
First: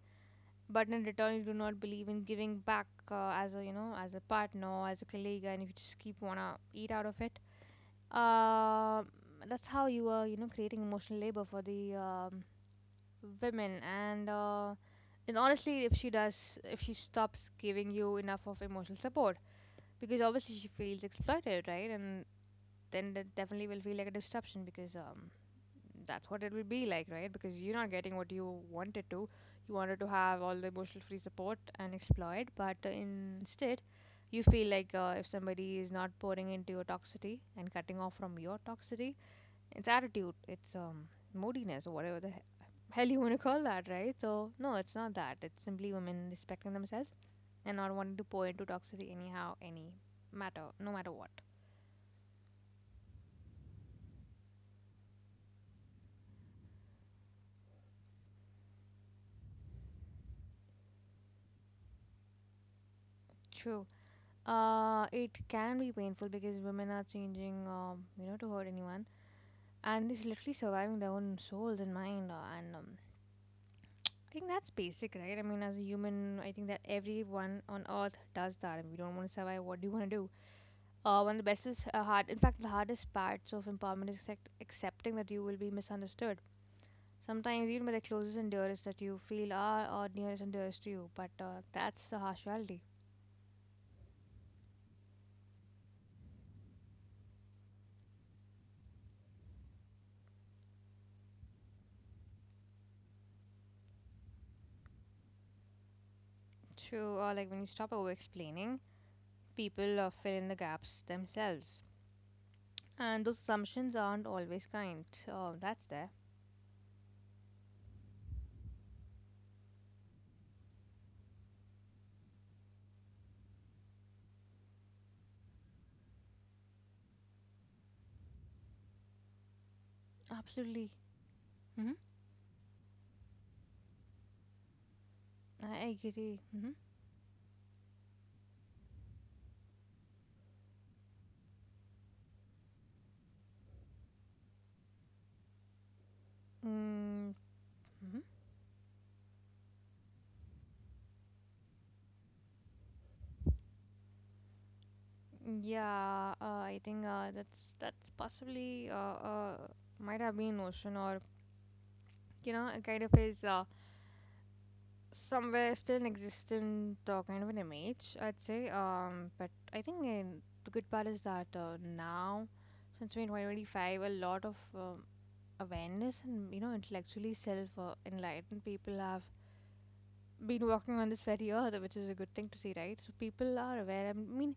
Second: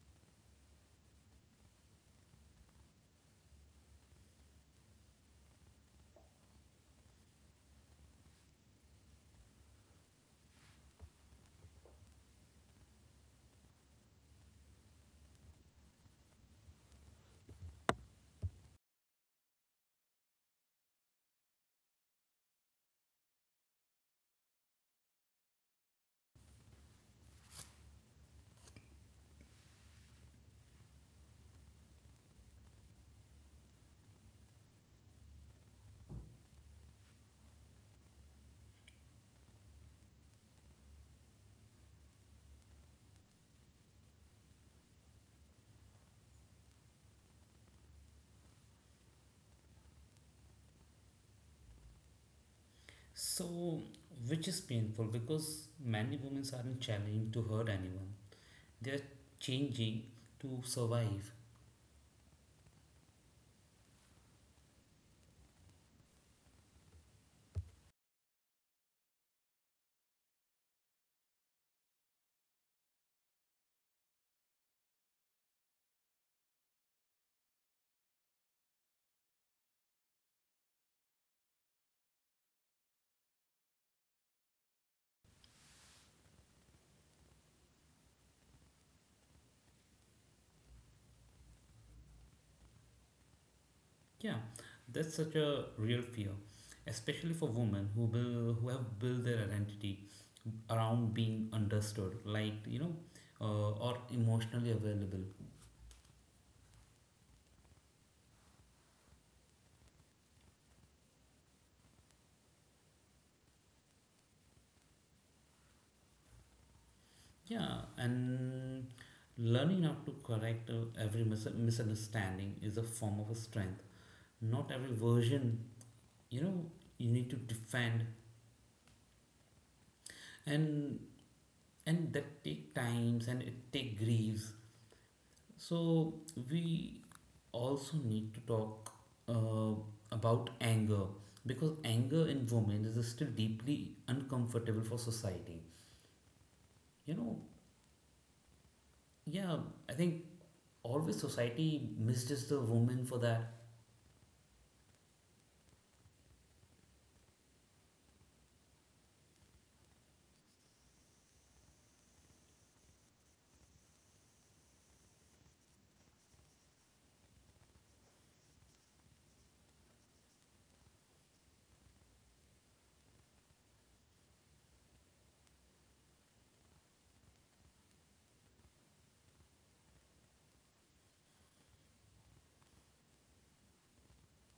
B: but in return you do not believe in giving back as a you know as a partner, as a colleague, and if you just keep wanna eat out of it, Um that's how you are, you know, creating emotional labor for the women. And honestly, if she does, if she stops giving you enough of emotional support, because obviously she feels exploited, right? And then that definitely will feel like a disruption because that's what it will be like, right? Because you're not getting what you wanted to. You wanted to have all the emotional free support and exploit, but instead, you feel like if somebody is not pouring into your toxicity and cutting off from your toxicity it's attitude, it's moodiness or whatever the hell you want to call that, right? So no, it's not that, it's simply women respecting themselves and not wanting to pour into toxicity anyhow, any matter, no matter what.
A: So which is painful because many women aren't challenging to hurt anyone, they're changing to survive.
B: True. It can be painful because women are changing you know to hurt anyone and is literally surviving their own souls and mind. And I think that's basic, right? I mean, as a human, I think that everyone on earth does that. And we don't want to survive, what do you want to do? One of the best is hard. In fact, the hardest parts of empowerment is accepting that you will be misunderstood. Sometimes even by the closest and dearest that you feel are, or nearest and dearest to you. But that's the harsh reality.
A: Yeah, that's such a real fear, especially for women who have built their identity around being understood, like, you know, or emotionally available.
B: True. Or like when you stop over explaining, people fill in the gaps themselves. And those assumptions aren't always kind. Oh, that's there.
A: Yeah, and learning how to correct every misunderstanding is a form of a strength, not every version, you know, you need to defend.
B: Absolutely.
A: and
B: Hmm.
A: and that take times and it take griefs. So
B: I agree. Hmm.
A: we also need to talk uh, about anger, because anger in women is still deeply uncomfortable for society, you
B: Mm.
A: know.
B: Hmm.
A: Yeah, I think always society misjudges the woman for that.
B: Yeah, I think that's possibly might have been an notion or you know, it kind of is somewhere still an existent kind of an image, I'd say. But I think in, the good part is that now, since we're in 2025, a lot of awareness and, you know, intellectually self enlightened people have been working on this very earth, which is a good thing to see, right? So people are aware. I mean,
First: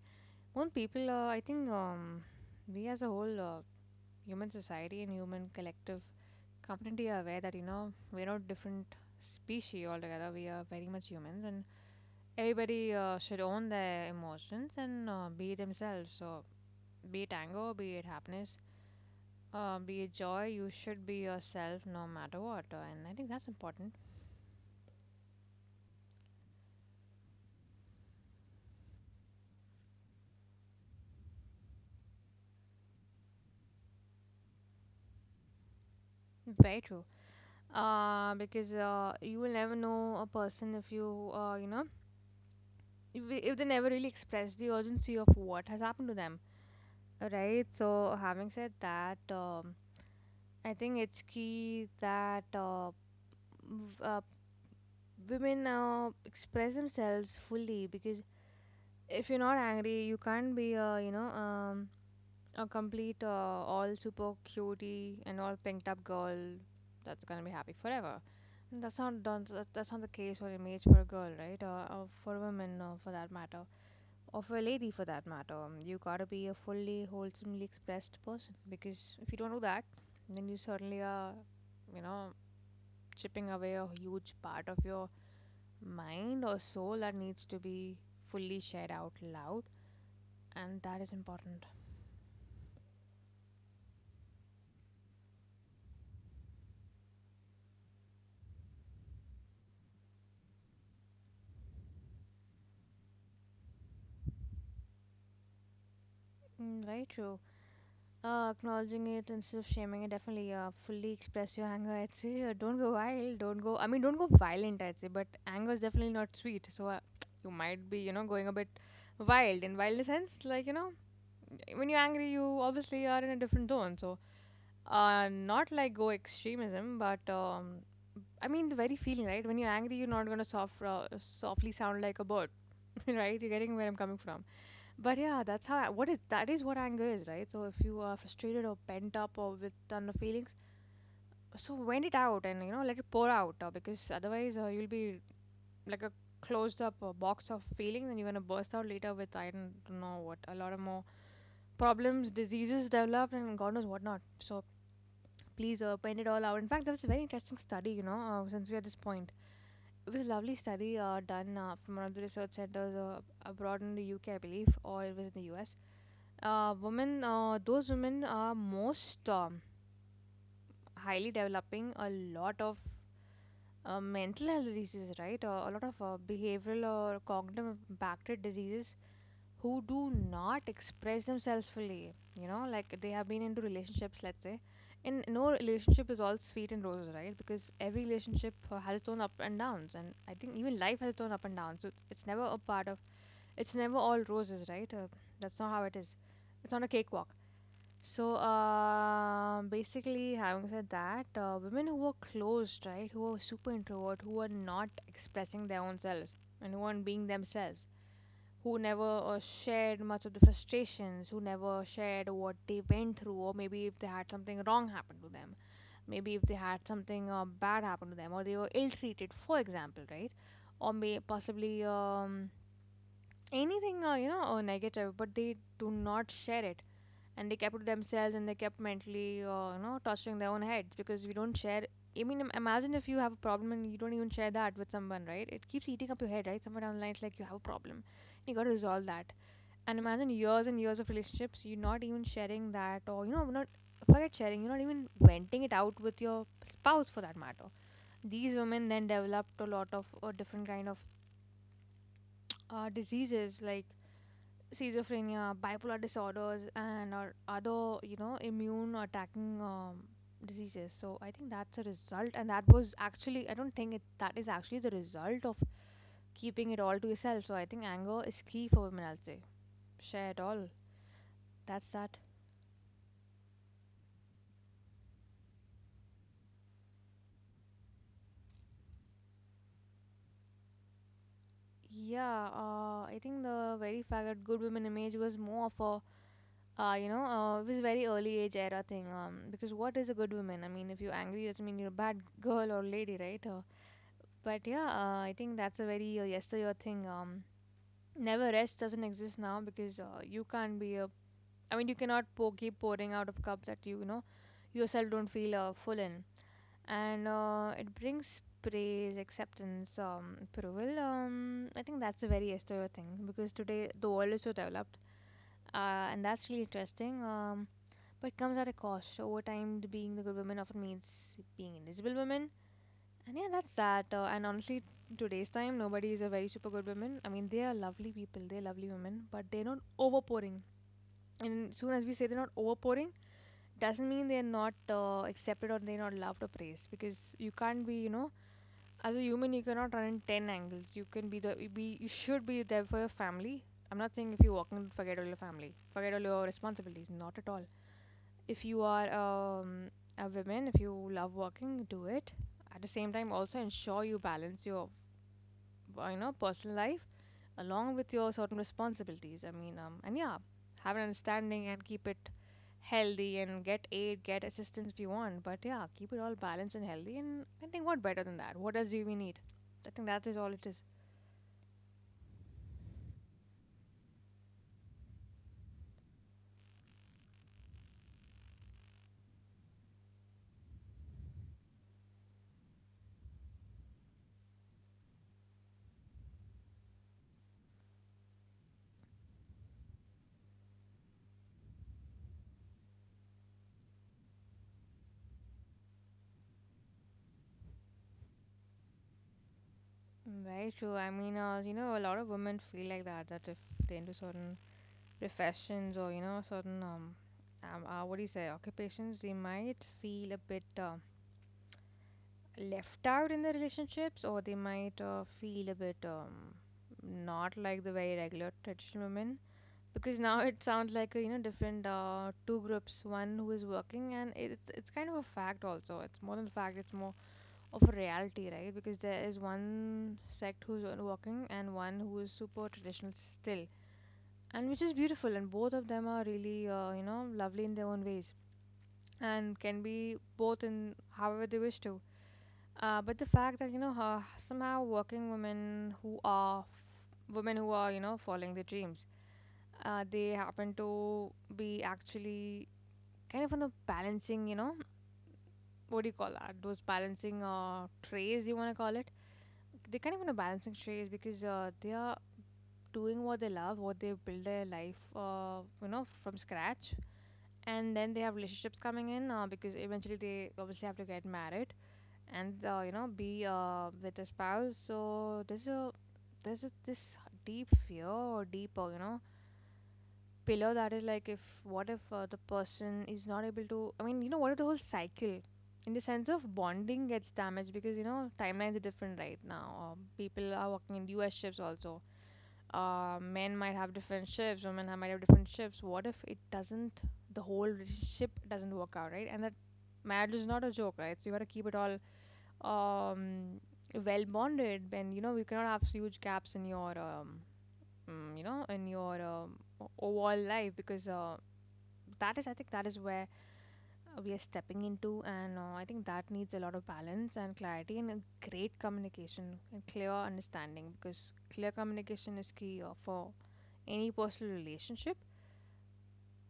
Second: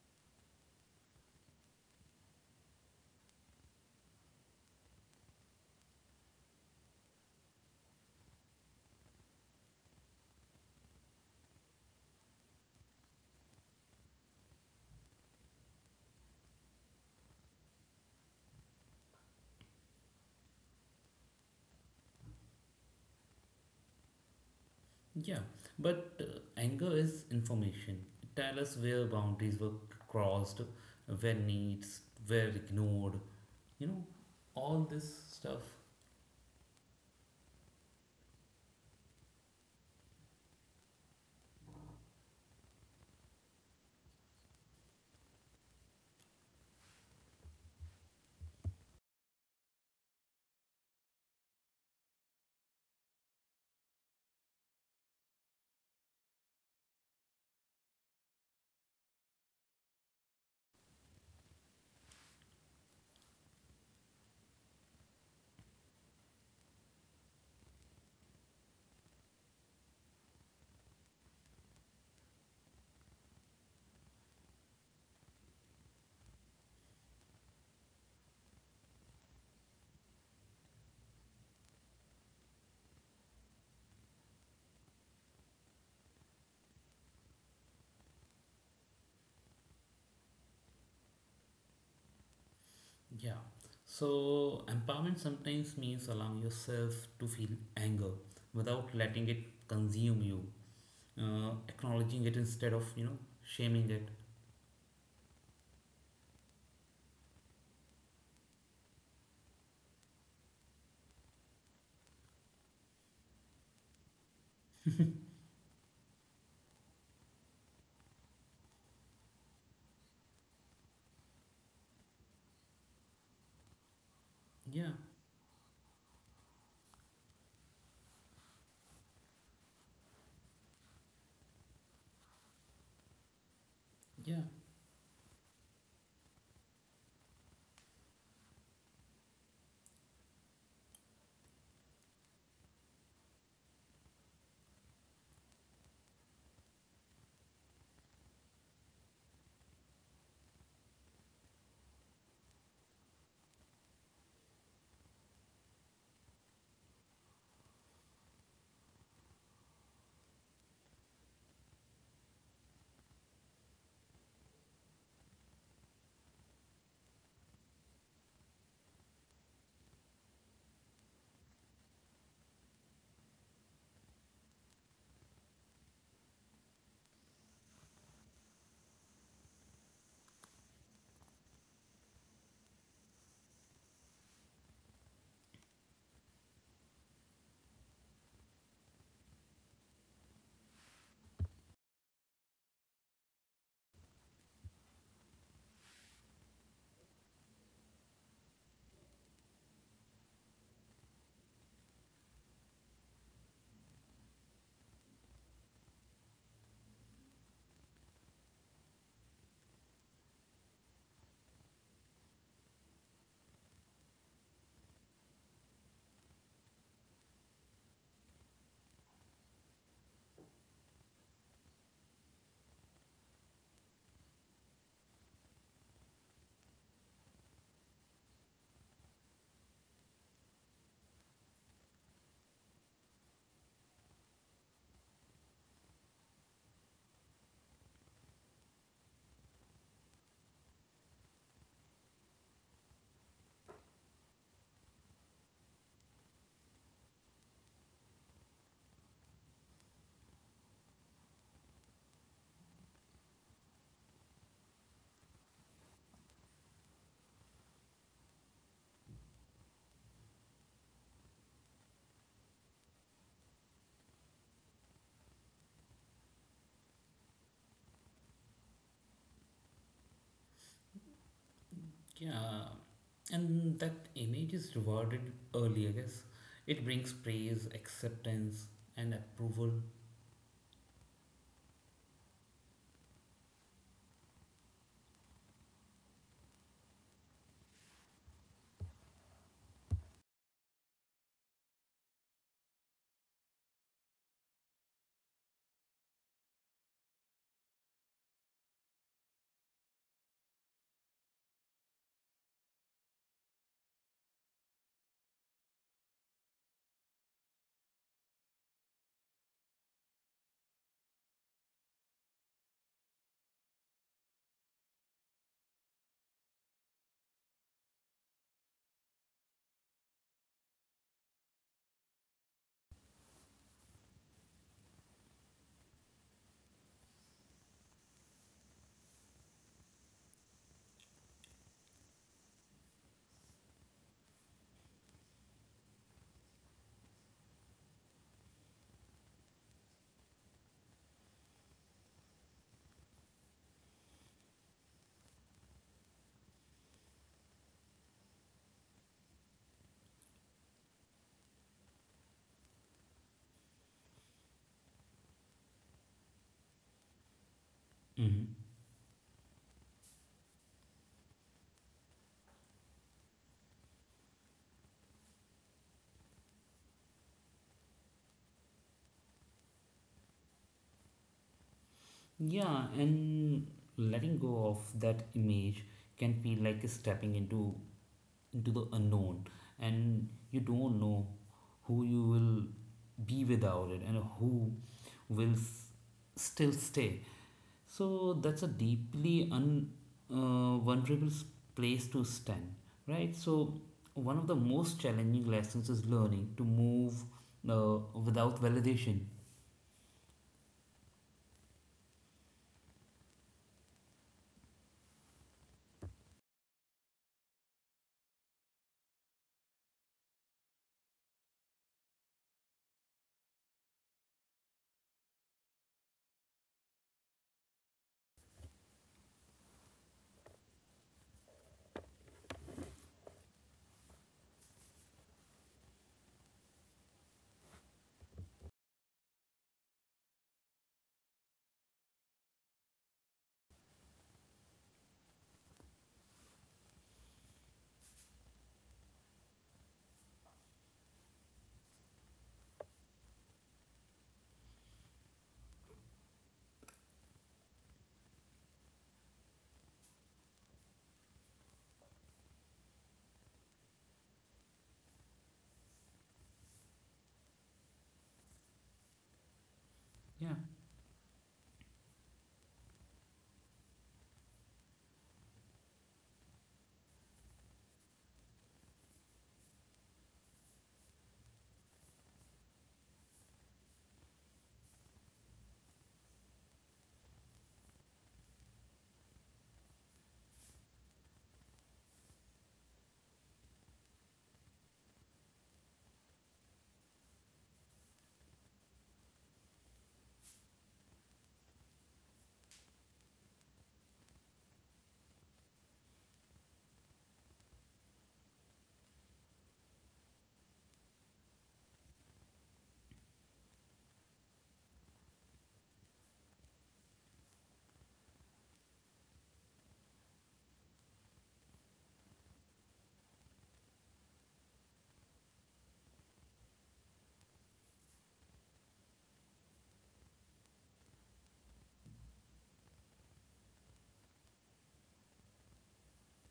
B: more people, I think we as a whole, human society and human collective community are aware that you know we're not different species altogether, we are very much humans and everybody should own their emotions and be themselves. So be it anger, be it happiness, be it joy, you should be yourself no matter what, and I think that's important.
A: Yeah, but anger is information. It tells us where boundaries were crossed, where needs were ignored, you know, all this stuff.
B: Very true. Because You will never know a person if you you know if they never really express the urgency of what has happened to them. Right. So, having said that, I think it's key that w- uh, women express themselves fully because if you're not angry, you can't be a you know a complete all super cutie and all pinked up girl that's gonna be happy forever. That's not done. That's not the case or image for a girl, right? Or for women, for that matter. Or for a lady for that matter. You gotta be a fully wholesomely expressed person, because if you don't do that, then you certainly are you know chipping away a huge part of your mind or soul that needs to be fully shared out loud, and that is important.
A: Yeah. So, empowerment sometimes means allowing yourself to feel anger without letting it consume you, acknowledging it instead of, you know, shaming it.
B: Very true. Acknowledging it instead of shaming it, definitely. Fully express your anger, I'd say. Don't go wild, don't go, I mean, don't go violent, I'd say, but anger is definitely not sweet. So, [tsk] you might be, you know, going a bit wild, in wild sense, like, you know, when you're angry, you obviously are in a different zone. So,
A: Yeah,
B: not like go extremism, but I mean the very feeling, right? When you're angry, you're not gonna soft, softly sound like a bird, [laughs] right? You're getting where I'm coming
A: yeah.
B: from. But yeah, that's how. What is that is what anger is, right? So if you are frustrated or pent up or with ton of feelings, so vent it out and, you know, let it pour out. Because otherwise you'll be like a closed up box of feelings, and you're going to burst out later with I don't know what, a lot of more problems, diseases developed, and god knows what not. So please, paint it all out. In fact, there was a very interesting study, you know. Since we're at this point, it was a lovely study done from one of the research centers abroad, in the UK I believe, or it was in the US. Women, those women are most highly developing a lot of mental health diseases, right? A lot of behavioral or cognitive impacted diseases, who do not express themselves fully. You know, like they have been into relationships, let's say. And no relationship is all sweet and roses, right? Because every relationship has its own up and downs. And I think even life has its own up and downs. So it's never a part of, it's never all roses, right? That's not how it is. It's not a cakewalk. So, basically, having said that, women who are closed, right, who are super introvert, who are not expressing their own selves and who aren't being themselves, who never shared much of the frustrations, who never shared what they went through, or maybe if they had something wrong happen to them, maybe if they had something bad happen to them, or they were ill treated, for example, right, or may possibly anything, you know, or negative, but they do not share it, and they kept it to themselves, and they kept mentally you know torturing their own heads. Because we don't share, I mean, imagine if you have a problem and you don't even share that with someone, right? It keeps eating up your head, right? Somewhere down the line, it's like you have a problem and you got to resolve that. And imagine years and years of relationships, you're not even sharing that, or, you know, not forget sharing, you're not even venting it out with your spouse, for that matter. These women then developed a lot of different kind of diseases like schizophrenia, bipolar disorders, and or other, you know, immune attacking diseases. So I think that's a result, and that was actually, I don't think it that is actually the result of keeping it all to yourself. So I think anger is key for women. I'll say share it all. That's that.
A: Yeah, and that image is rewarded early, I guess. It brings praise, acceptance, and approval.
B: Yeah, I think the very fact that good women image was more of a it was very early age era thing. Because what is a good woman? I mean, if you're angry, doesn't mean you're a bad [laughs] girl or lady, right? But yeah, I think that's a very yesteryear thing. Never rest doesn't exist now, because you can't be a. I mean, you cannot pour, keep pouring out of cup that you know, yourself don't feel full in, and it brings praise, acceptance, approval. I think that's a very yesteryear thing, because today the world is so developed, and that's really interesting. But comes at a cost. Over time, the being the good woman often means being invisible women. And yeah, that's that. And honestly, today's time, nobody is a very super good woman. I mean, they are lovely people. They're lovely women, but they're not overpouring. And soon as we say they're not overpouring, doesn't mean they're not accepted or they're not loved or praised. Because you can't be, you know, as a human, you cannot run in ten angles. You can be the you be you should be there for your family. I'm not saying if you're working, forget all your family, forget all your responsibilities. Not at all. If you are a woman, if you love working, do it. At the same time, also ensure you balance your you know personal life along with your
A: Mhm.
B: certain responsibilities, I mean, and yeah, have an understanding and keep it healthy. And get aid, get assistance if you want, but yeah, keep it all balanced and healthy. And I think what better than that? What else do we need? I think that is all it is.
A: Yeah, and letting go of that image can feel like stepping into the unknown, and you don't know who you will be without it, and who will still stay. So that's a deeply un vulnerable place to stand, right? So one of the most challenging lessons is learning to move without validation.
B: Very true. I mean, you know, a lot of women feel like that, that if they into certain professions, or, you know, certain what do you say, occupations, they might feel a bit left out in the relationships, or they might feel a bit not like the very regular traditional women, because now it sounds like a, you know, different two groups, one who is working, and it's kind of a fact also. It's more than a fact, it's more of a reality, right? Because there is one sect who's on working and one who is super traditional still, and which is beautiful, and both of them are really, you know, lovely in their own ways, and can be both in however they wish to. But the fact that, you know, somehow working women who are women who are, you know, following their dreams, they happen to be actually kind of on a balancing, you know, what do you call that, those balancing trays, you want to call it. They kind of on a
A: Yeah.
B: balancing trays, because they are doing what they love, what they build their life you know from scratch, and then they have relationships coming in. Because eventually they obviously have to get married, and you know be with a spouse. So this deep fear or deep you know pillar that is like, if what if the person is not able to, I mean, you know, what if the whole cycle in the sense of bonding gets damaged, because, you know, timelines are different right now. People are working in US shifts also. Men might have different shifts, women might have different shifts. What if it doesn't, the whole relationship doesn't work out, right? And that marriage is not a joke, right? So you got to keep it all um well bonded. Then you know you cannot have huge gaps in your you know in your overall life, because that is, I think that is where we are stepping into. And I think that needs a lot of balance and clarity and a great communication and clear understanding, because clear communication is key for any personal relationship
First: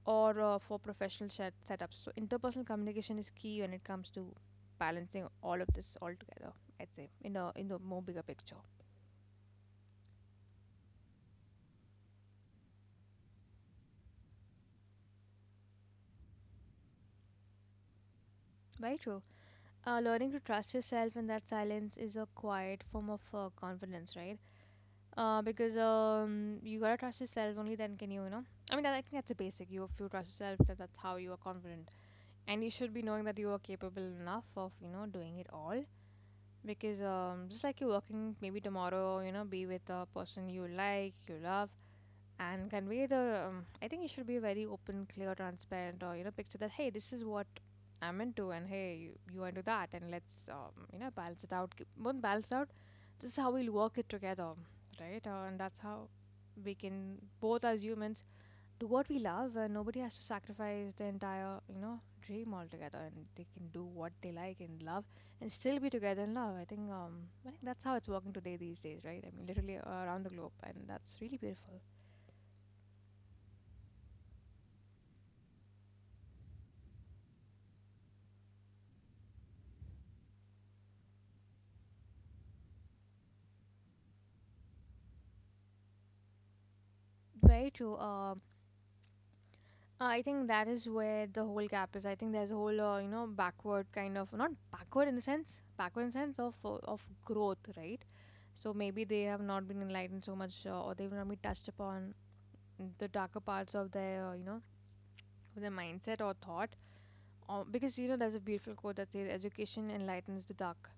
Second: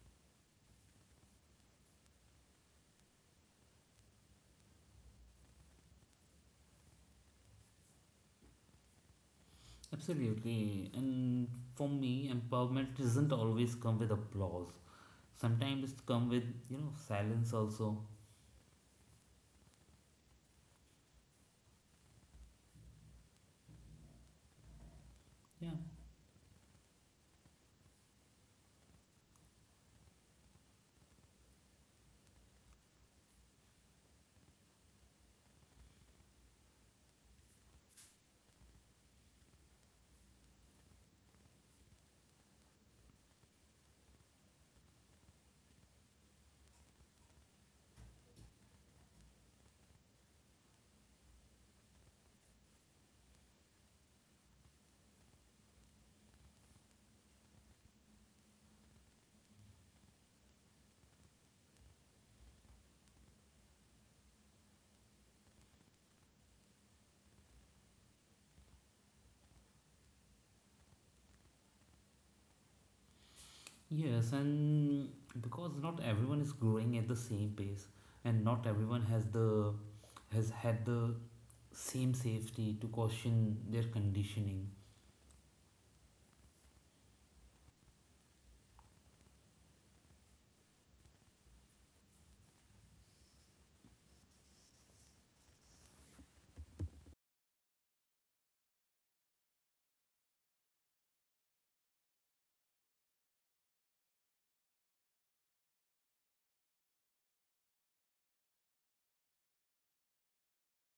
B: or for professional setups. So interpersonal communication is key when it comes to balancing all of this all together, I'd say, in the more bigger picture.
A: Absolutely. And for me, empowerment doesn't always come with applause. Sometimes it comes with, you know, silence also.
B: Very true. Learning to trust yourself in that silence is a quiet form of confidence, right?
A: Yeah.
B: Because you gotta trust yourself. Only then can you, you know. I mean, I think that's a basic. You, if you trust yourself, that's how you are confident, and you should be knowing that you are capable enough of, you know, doing it all. Because just like you're working, maybe tomorrow, be with a person you like, you love, and convey the I think you should be very open, clear, transparent, or picture that, hey, this is what I'm into, and hey, you are into that, and let's balance it out. Won't balance it out, this is how we'll work it together, right? And that's how we can both, as humans, do what we love, and nobody has to sacrifice the entire, dream altogether, and they can do what they like and love, and still be together in love. I think that's how it's working today, these days, right? I mean, literally, around the globe, and that's really beautiful.
A: Yes, and because not everyone is growing at the same pace and not everyone has had the same safety to caution their conditioning.
B: Very true. I think that is where the whole gap is. I think there's a whole, backward kind of, not backward in the sense, backward in the sense of of growth, right? So maybe they have not been enlightened so much, or they've not been touched upon the darker parts of their, of their mindset or thought. Or because you know, there's a beautiful quote that says, "Education enlightens the dark."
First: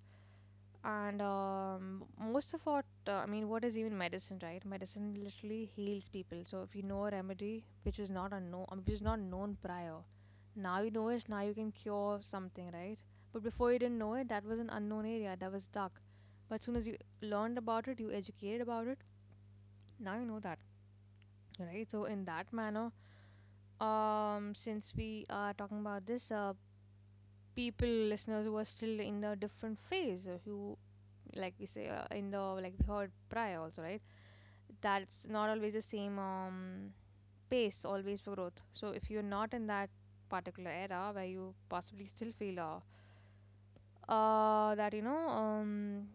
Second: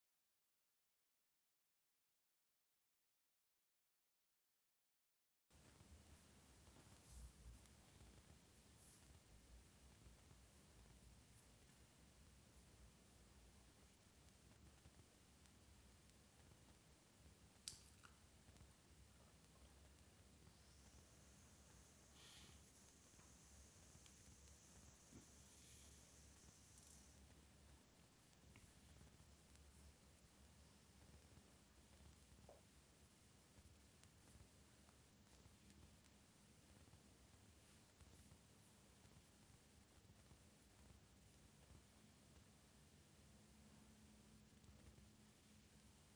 B: And most of what, I mean, what is even medicine? Right, medicine literally heals people. So if you know a remedy which is not unknown, which is not known prior, now you know it, now you can cure something, right? But before you didn't know it, that was an unknown area, that was dark. But soon as you learned about it, you educated about it, now you know that, right? So in that manner, since we are talking about this, people, listeners who are still in a different phase, who, like we say, in the, like we heard prior also, right? That's not always the same, pace, always for growth. So if you're not in that particular era where you possibly still feel, that you know,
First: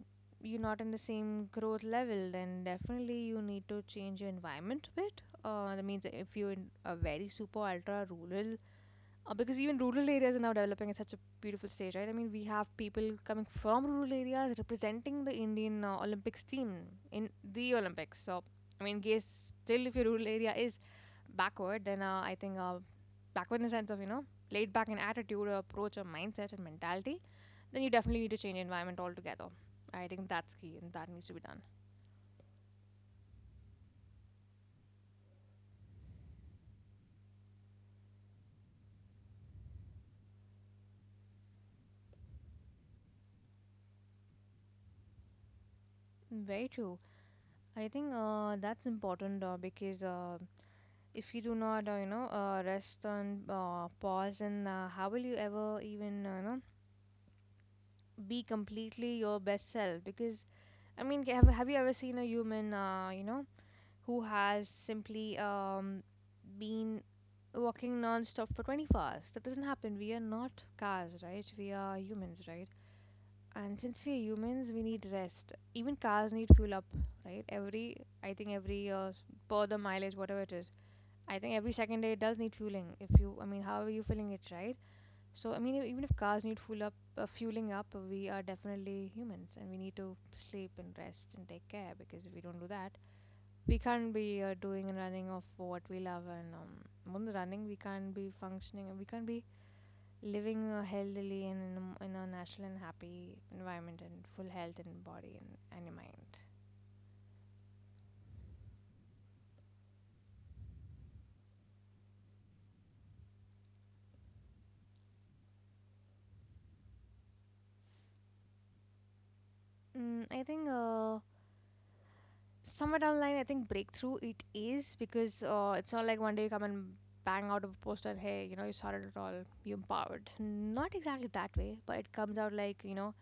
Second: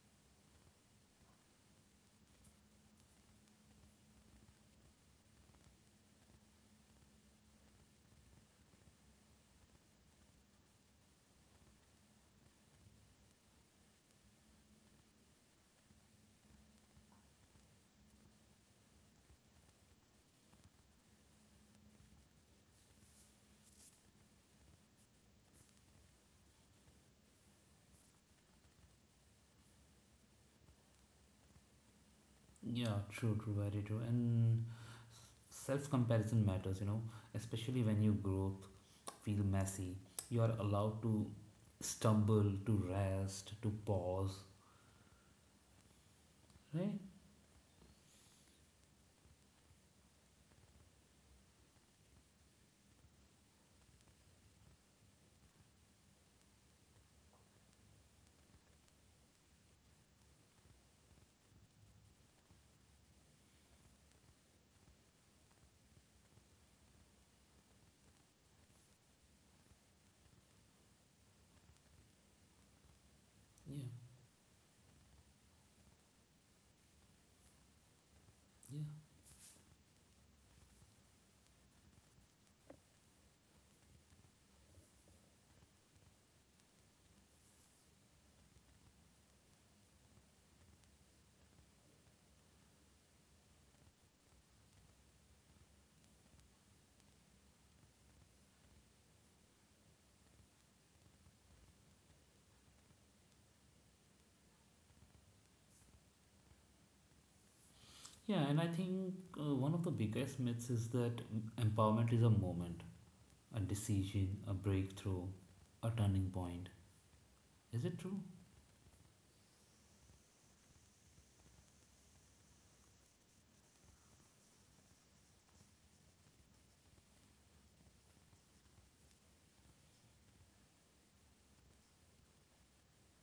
B: you're not in the same growth level, then definitely you need to change your environment a bit. That means that if you're in a very super ultra rural, because even rural areas are now developing at such a beautiful stage, right? I mean, we have people coming from rural areas representing the Indian Olympics team in the Olympics. So, I mean, guess still if your rural area is backward, then I think, backward in the sense of laid back in attitude, or approach, or mindset and mentality, then you definitely need to change environment altogether. I think that's key and that needs to be done.
A: Yeah, very true. And self comparison matters, you know, especially when you grow up. Feel messy. You are allowed to stumble, to rest, to pause,
B: Very true.
A: right?
B: I think that's important, because if you do not, rest on, pause, and how will you ever even, be completely your best self? Because I mean, have you ever seen a human, who has simply been walking non-stop for 24 hours? That doesn't happen, we are not cars, right? We are humans, right? And
A: Yeah,
B: since we are humans, we need rest, even cars need fuel up, right? every i think
A: yeah.
B: every per the mileage, whatever it is. I think every second day it does need fueling. If you, I mean, how are you filling it, right? So, I mean, even if cars need fuel up, fueling up, we are definitely humans, and we need to sleep and rest and take care, because if we don't do that, we can't be doing and running of what we love, and more than running, we can't be functioning, and we can't be living healthily and in a, in a natural and happy environment, and full health and body, and your mind.
A: Yeah, and I think one of the biggest myths is that empowerment is a moment, a decision, a breakthrough, a turning point. Is it true?
B: Mm, I think. Somewhere down the line, I think breakthrough it is, because it's not like one day you come and bang out of a poster, hey, you know, you sorted it all, you empowered. Not exactly that way, but it comes out like, you know,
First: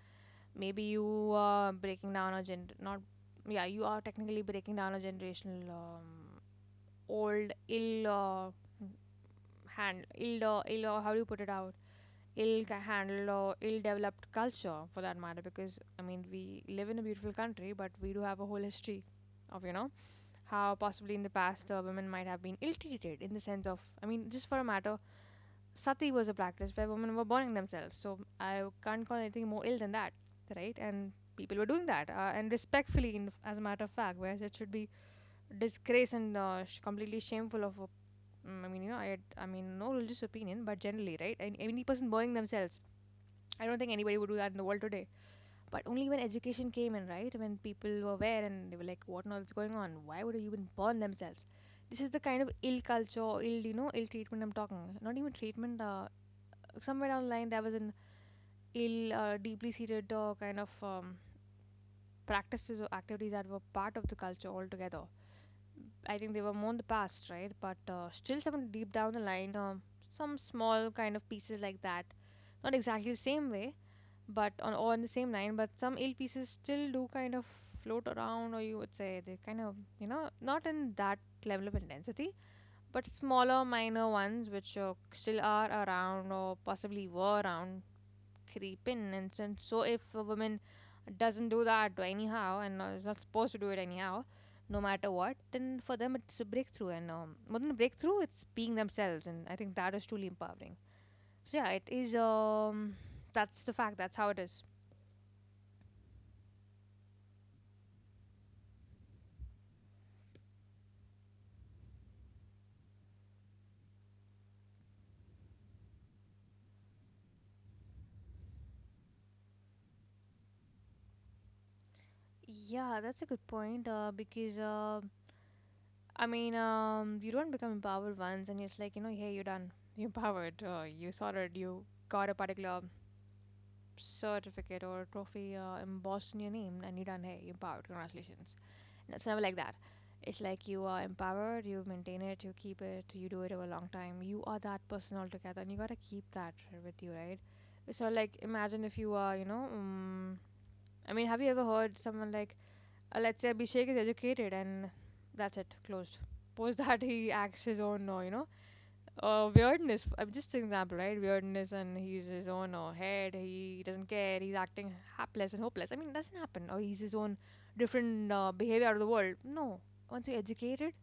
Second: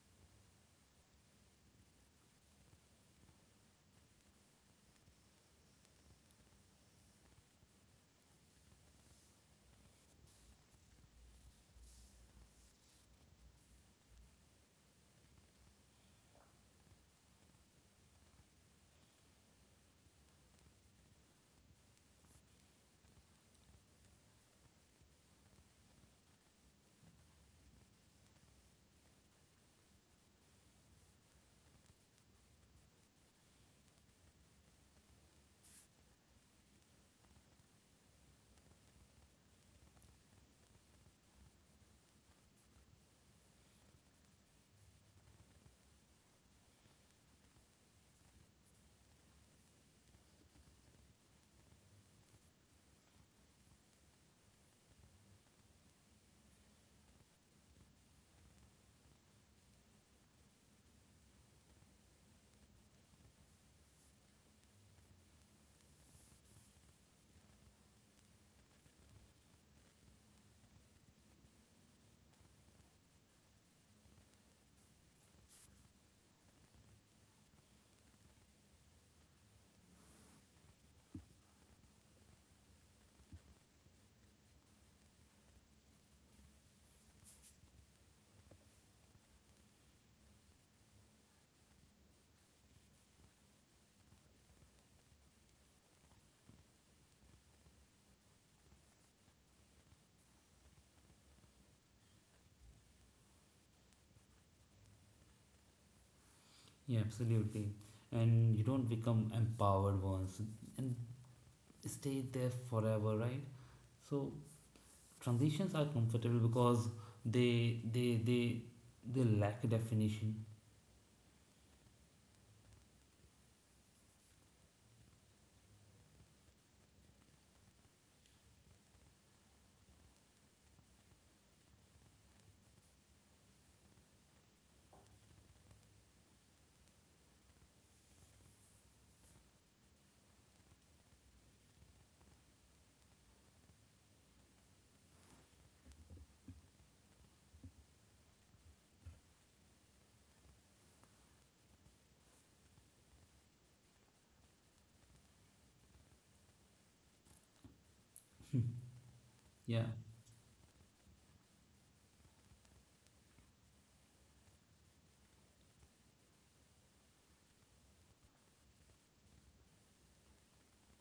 B: maybe you are breaking down not, yeah, you are technically breaking down a generational, old ill, hand ill, how do you put it out, ill handled or ill developed culture for that matter, because I mean, we live in a beautiful country, but we do have a whole history of, you know, how possibly in the past, women might have been ill-treated in the sense of, I mean, just for a matter, Sati was a practice where women were burning themselves, so I can't call anything more ill than that, right? And people were doing that, and respectfully, in, as a matter of fact, whereas it should be disgrace and completely shameful of a, mm, I mean, you know, I mean, no religious opinion, but generally, right? And any person burning themselves, I don't think anybody would do that in the world today. But only when education came in, right? When people were aware and they were like, what on earth is going on? Why would a human burn themselves? This is the kind of ill culture, ill, you know, ill treatment I'm talking. Not even treatment. Somewhere down the line, there was an ill, deeply seated kind of practices or activities that were part of the culture altogether. I think they were more in the past, right? But still, some deep down the line, some small kind of pieces like that, not exactly the same way, but on the same line, but some ill pieces still do kind of float around, or you would say they kind of, you know, not in that level of intensity, but smaller minor ones which still are around or possibly were around, creep in. And so if a woman doesn't do that anyhow, and is not supposed to do it anyhow, no matter what, then for them it's a breakthrough. And more than a breakthrough, it's being themselves, and I think that is truly empowering. So yeah, it is, that's the fact, that's how it is.
A: Yeah, absolutely. And you don't become empowered once and stay there forever, right? So transitions are comfortable because they they they they lack definition.
B: Yeah, that's a good point. Because I mean, you don't become empowered once, and it's like, you know, hey, you're done. [laughs] You're empowered. You sorted. You got a particular certificate or trophy embossed in your name, and you're done. Hey, you're empowered. Congratulations. And it's never like that. It's like you are empowered. You maintain it. You keep it. You do it over a long time. You are that person altogether, and you gotta keep that with you, right? So like, imagine if you are, you know, I mean, have you ever heard someone like? Let's say Abhishek is educated, and that's it, closed. Post that, he acts his own,
A: Yeah.
B: weirdness. I'm just an example, right? Weirdness, and he's his own head. He doesn't care. He's acting hapless and hopeless. I mean, it doesn't happen. Or he's his own different behavior out of the world. No. Once you're educated,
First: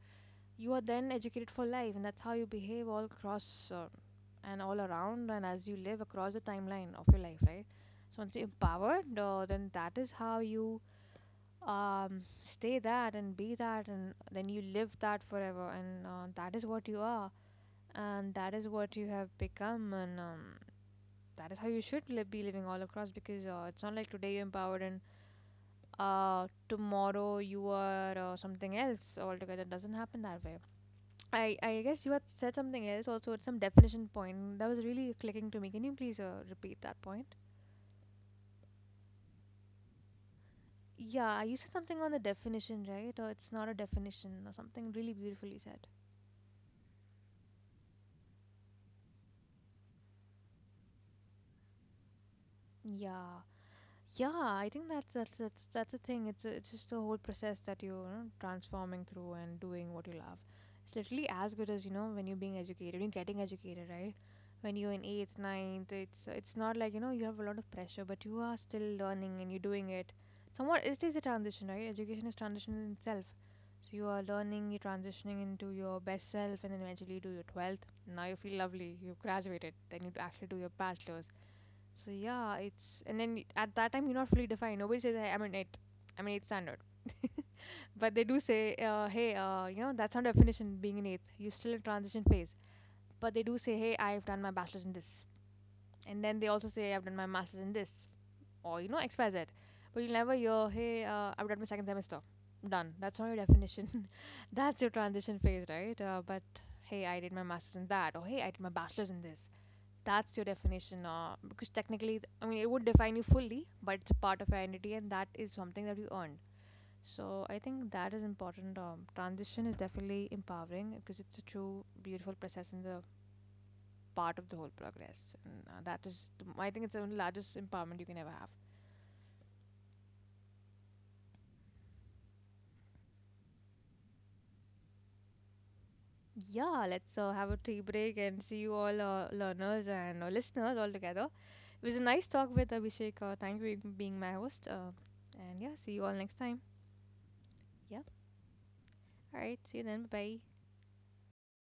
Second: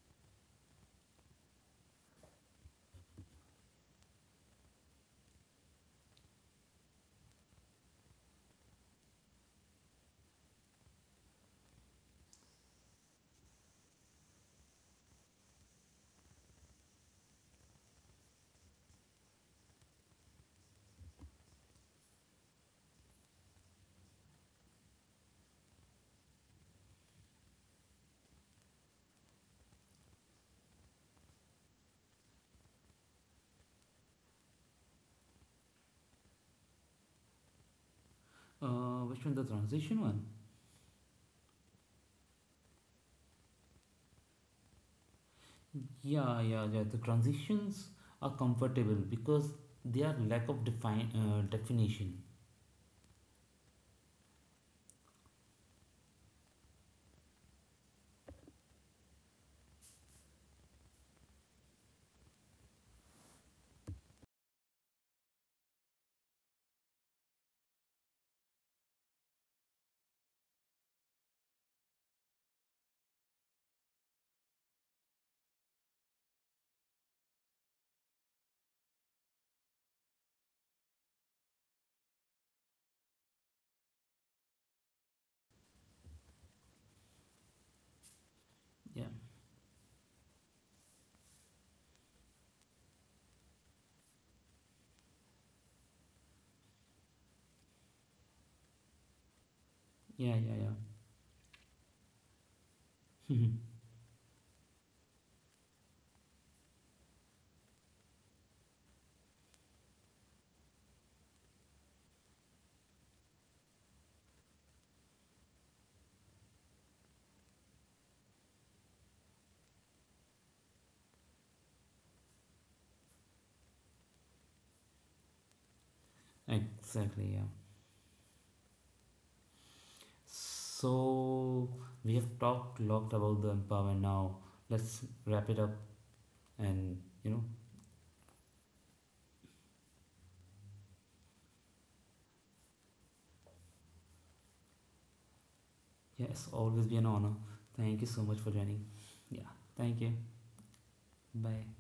B: you are then educated for life, and that's how you behave all across, and all around, and as you live across the timeline of your life, right? So once you're empowered, then that is how you stay that and be that, and then you live that forever, and that is what you are, and that is what you have become, and that is how you should be living all across. Because it's not like today you're empowered and tomorrow you are something else altogether. It doesn't happen that way. I guess you had said something else also at some definition point that was really clicking to me. Can you please repeat that point?
A: Which one? The transition one?
B: Yeah, you said something on the definition, right? Or it's not a definition or something really beautifully said.
A: Yeah. The transitions are comfortable because they are lack of define definition.
B: Yeah. Yeah, I think that's the thing. It's just the whole process that you know, transforming through and doing what you love. It's literally as good as, you know, when you're being educated, when you're getting educated, right? When you're in eighth, ninth, it's not like, you know, you have a lot of pressure, but you are still learning and you're doing it. Somewhat it is a transition, right? Education is transition in itself. So you are learning, you're transitioning into your best self, and then eventually you do your 12th. Now you feel lovely, you've graduated. Then you actually do your bachelor's. So yeah, it's and then y- at that time you're not fully defined. Nobody says, "Hey, I'm an eight. I'm an eighth standard." [laughs] But they do say,
A: Yeah,
B: hey, that's not definition, being an eighth. You're still in transition phase. But they do say, hey, I've done my bachelor's in this. And then they also say, I've done my master's in this. Or, you know, XYZ. But you'll
A: yeah,
B: never
A: yeah,
B: hear, hey, I've done my second semester. Done. That's not
A: yeah.
B: your definition. [laughs] That's your transition phase, right? But hey, I did my master's in that. Or hey, I did my bachelor's in this. That's your definition, because technically, I mean, it would define you fully, but it's a part of your identity, and that is something that you earned. So I think that is important. Transition is definitely empowering, because it's a true beautiful process and the part of the whole progress, and that is
A: [laughs]
B: the, I think it's
A: Exactly.
B: the
A: Yeah.
B: largest empowerment you can ever have.
A: So we have talked lot about the empower now. Let's wrap it up, and
B: Yeah,
A: you
B: let's
A: know,
B: have a tea break and see you all, learners, and listeners, all together. It was a nice talk with Abhishek. Thank you for being my host. And yeah, see you all
A: yes,
B: next time.
A: always be an honor. Thank you
B: Yeah,
A: so much for joining. Yeah,
B: all right, see you
A: thank you.
B: then. Bye.
A: Bye.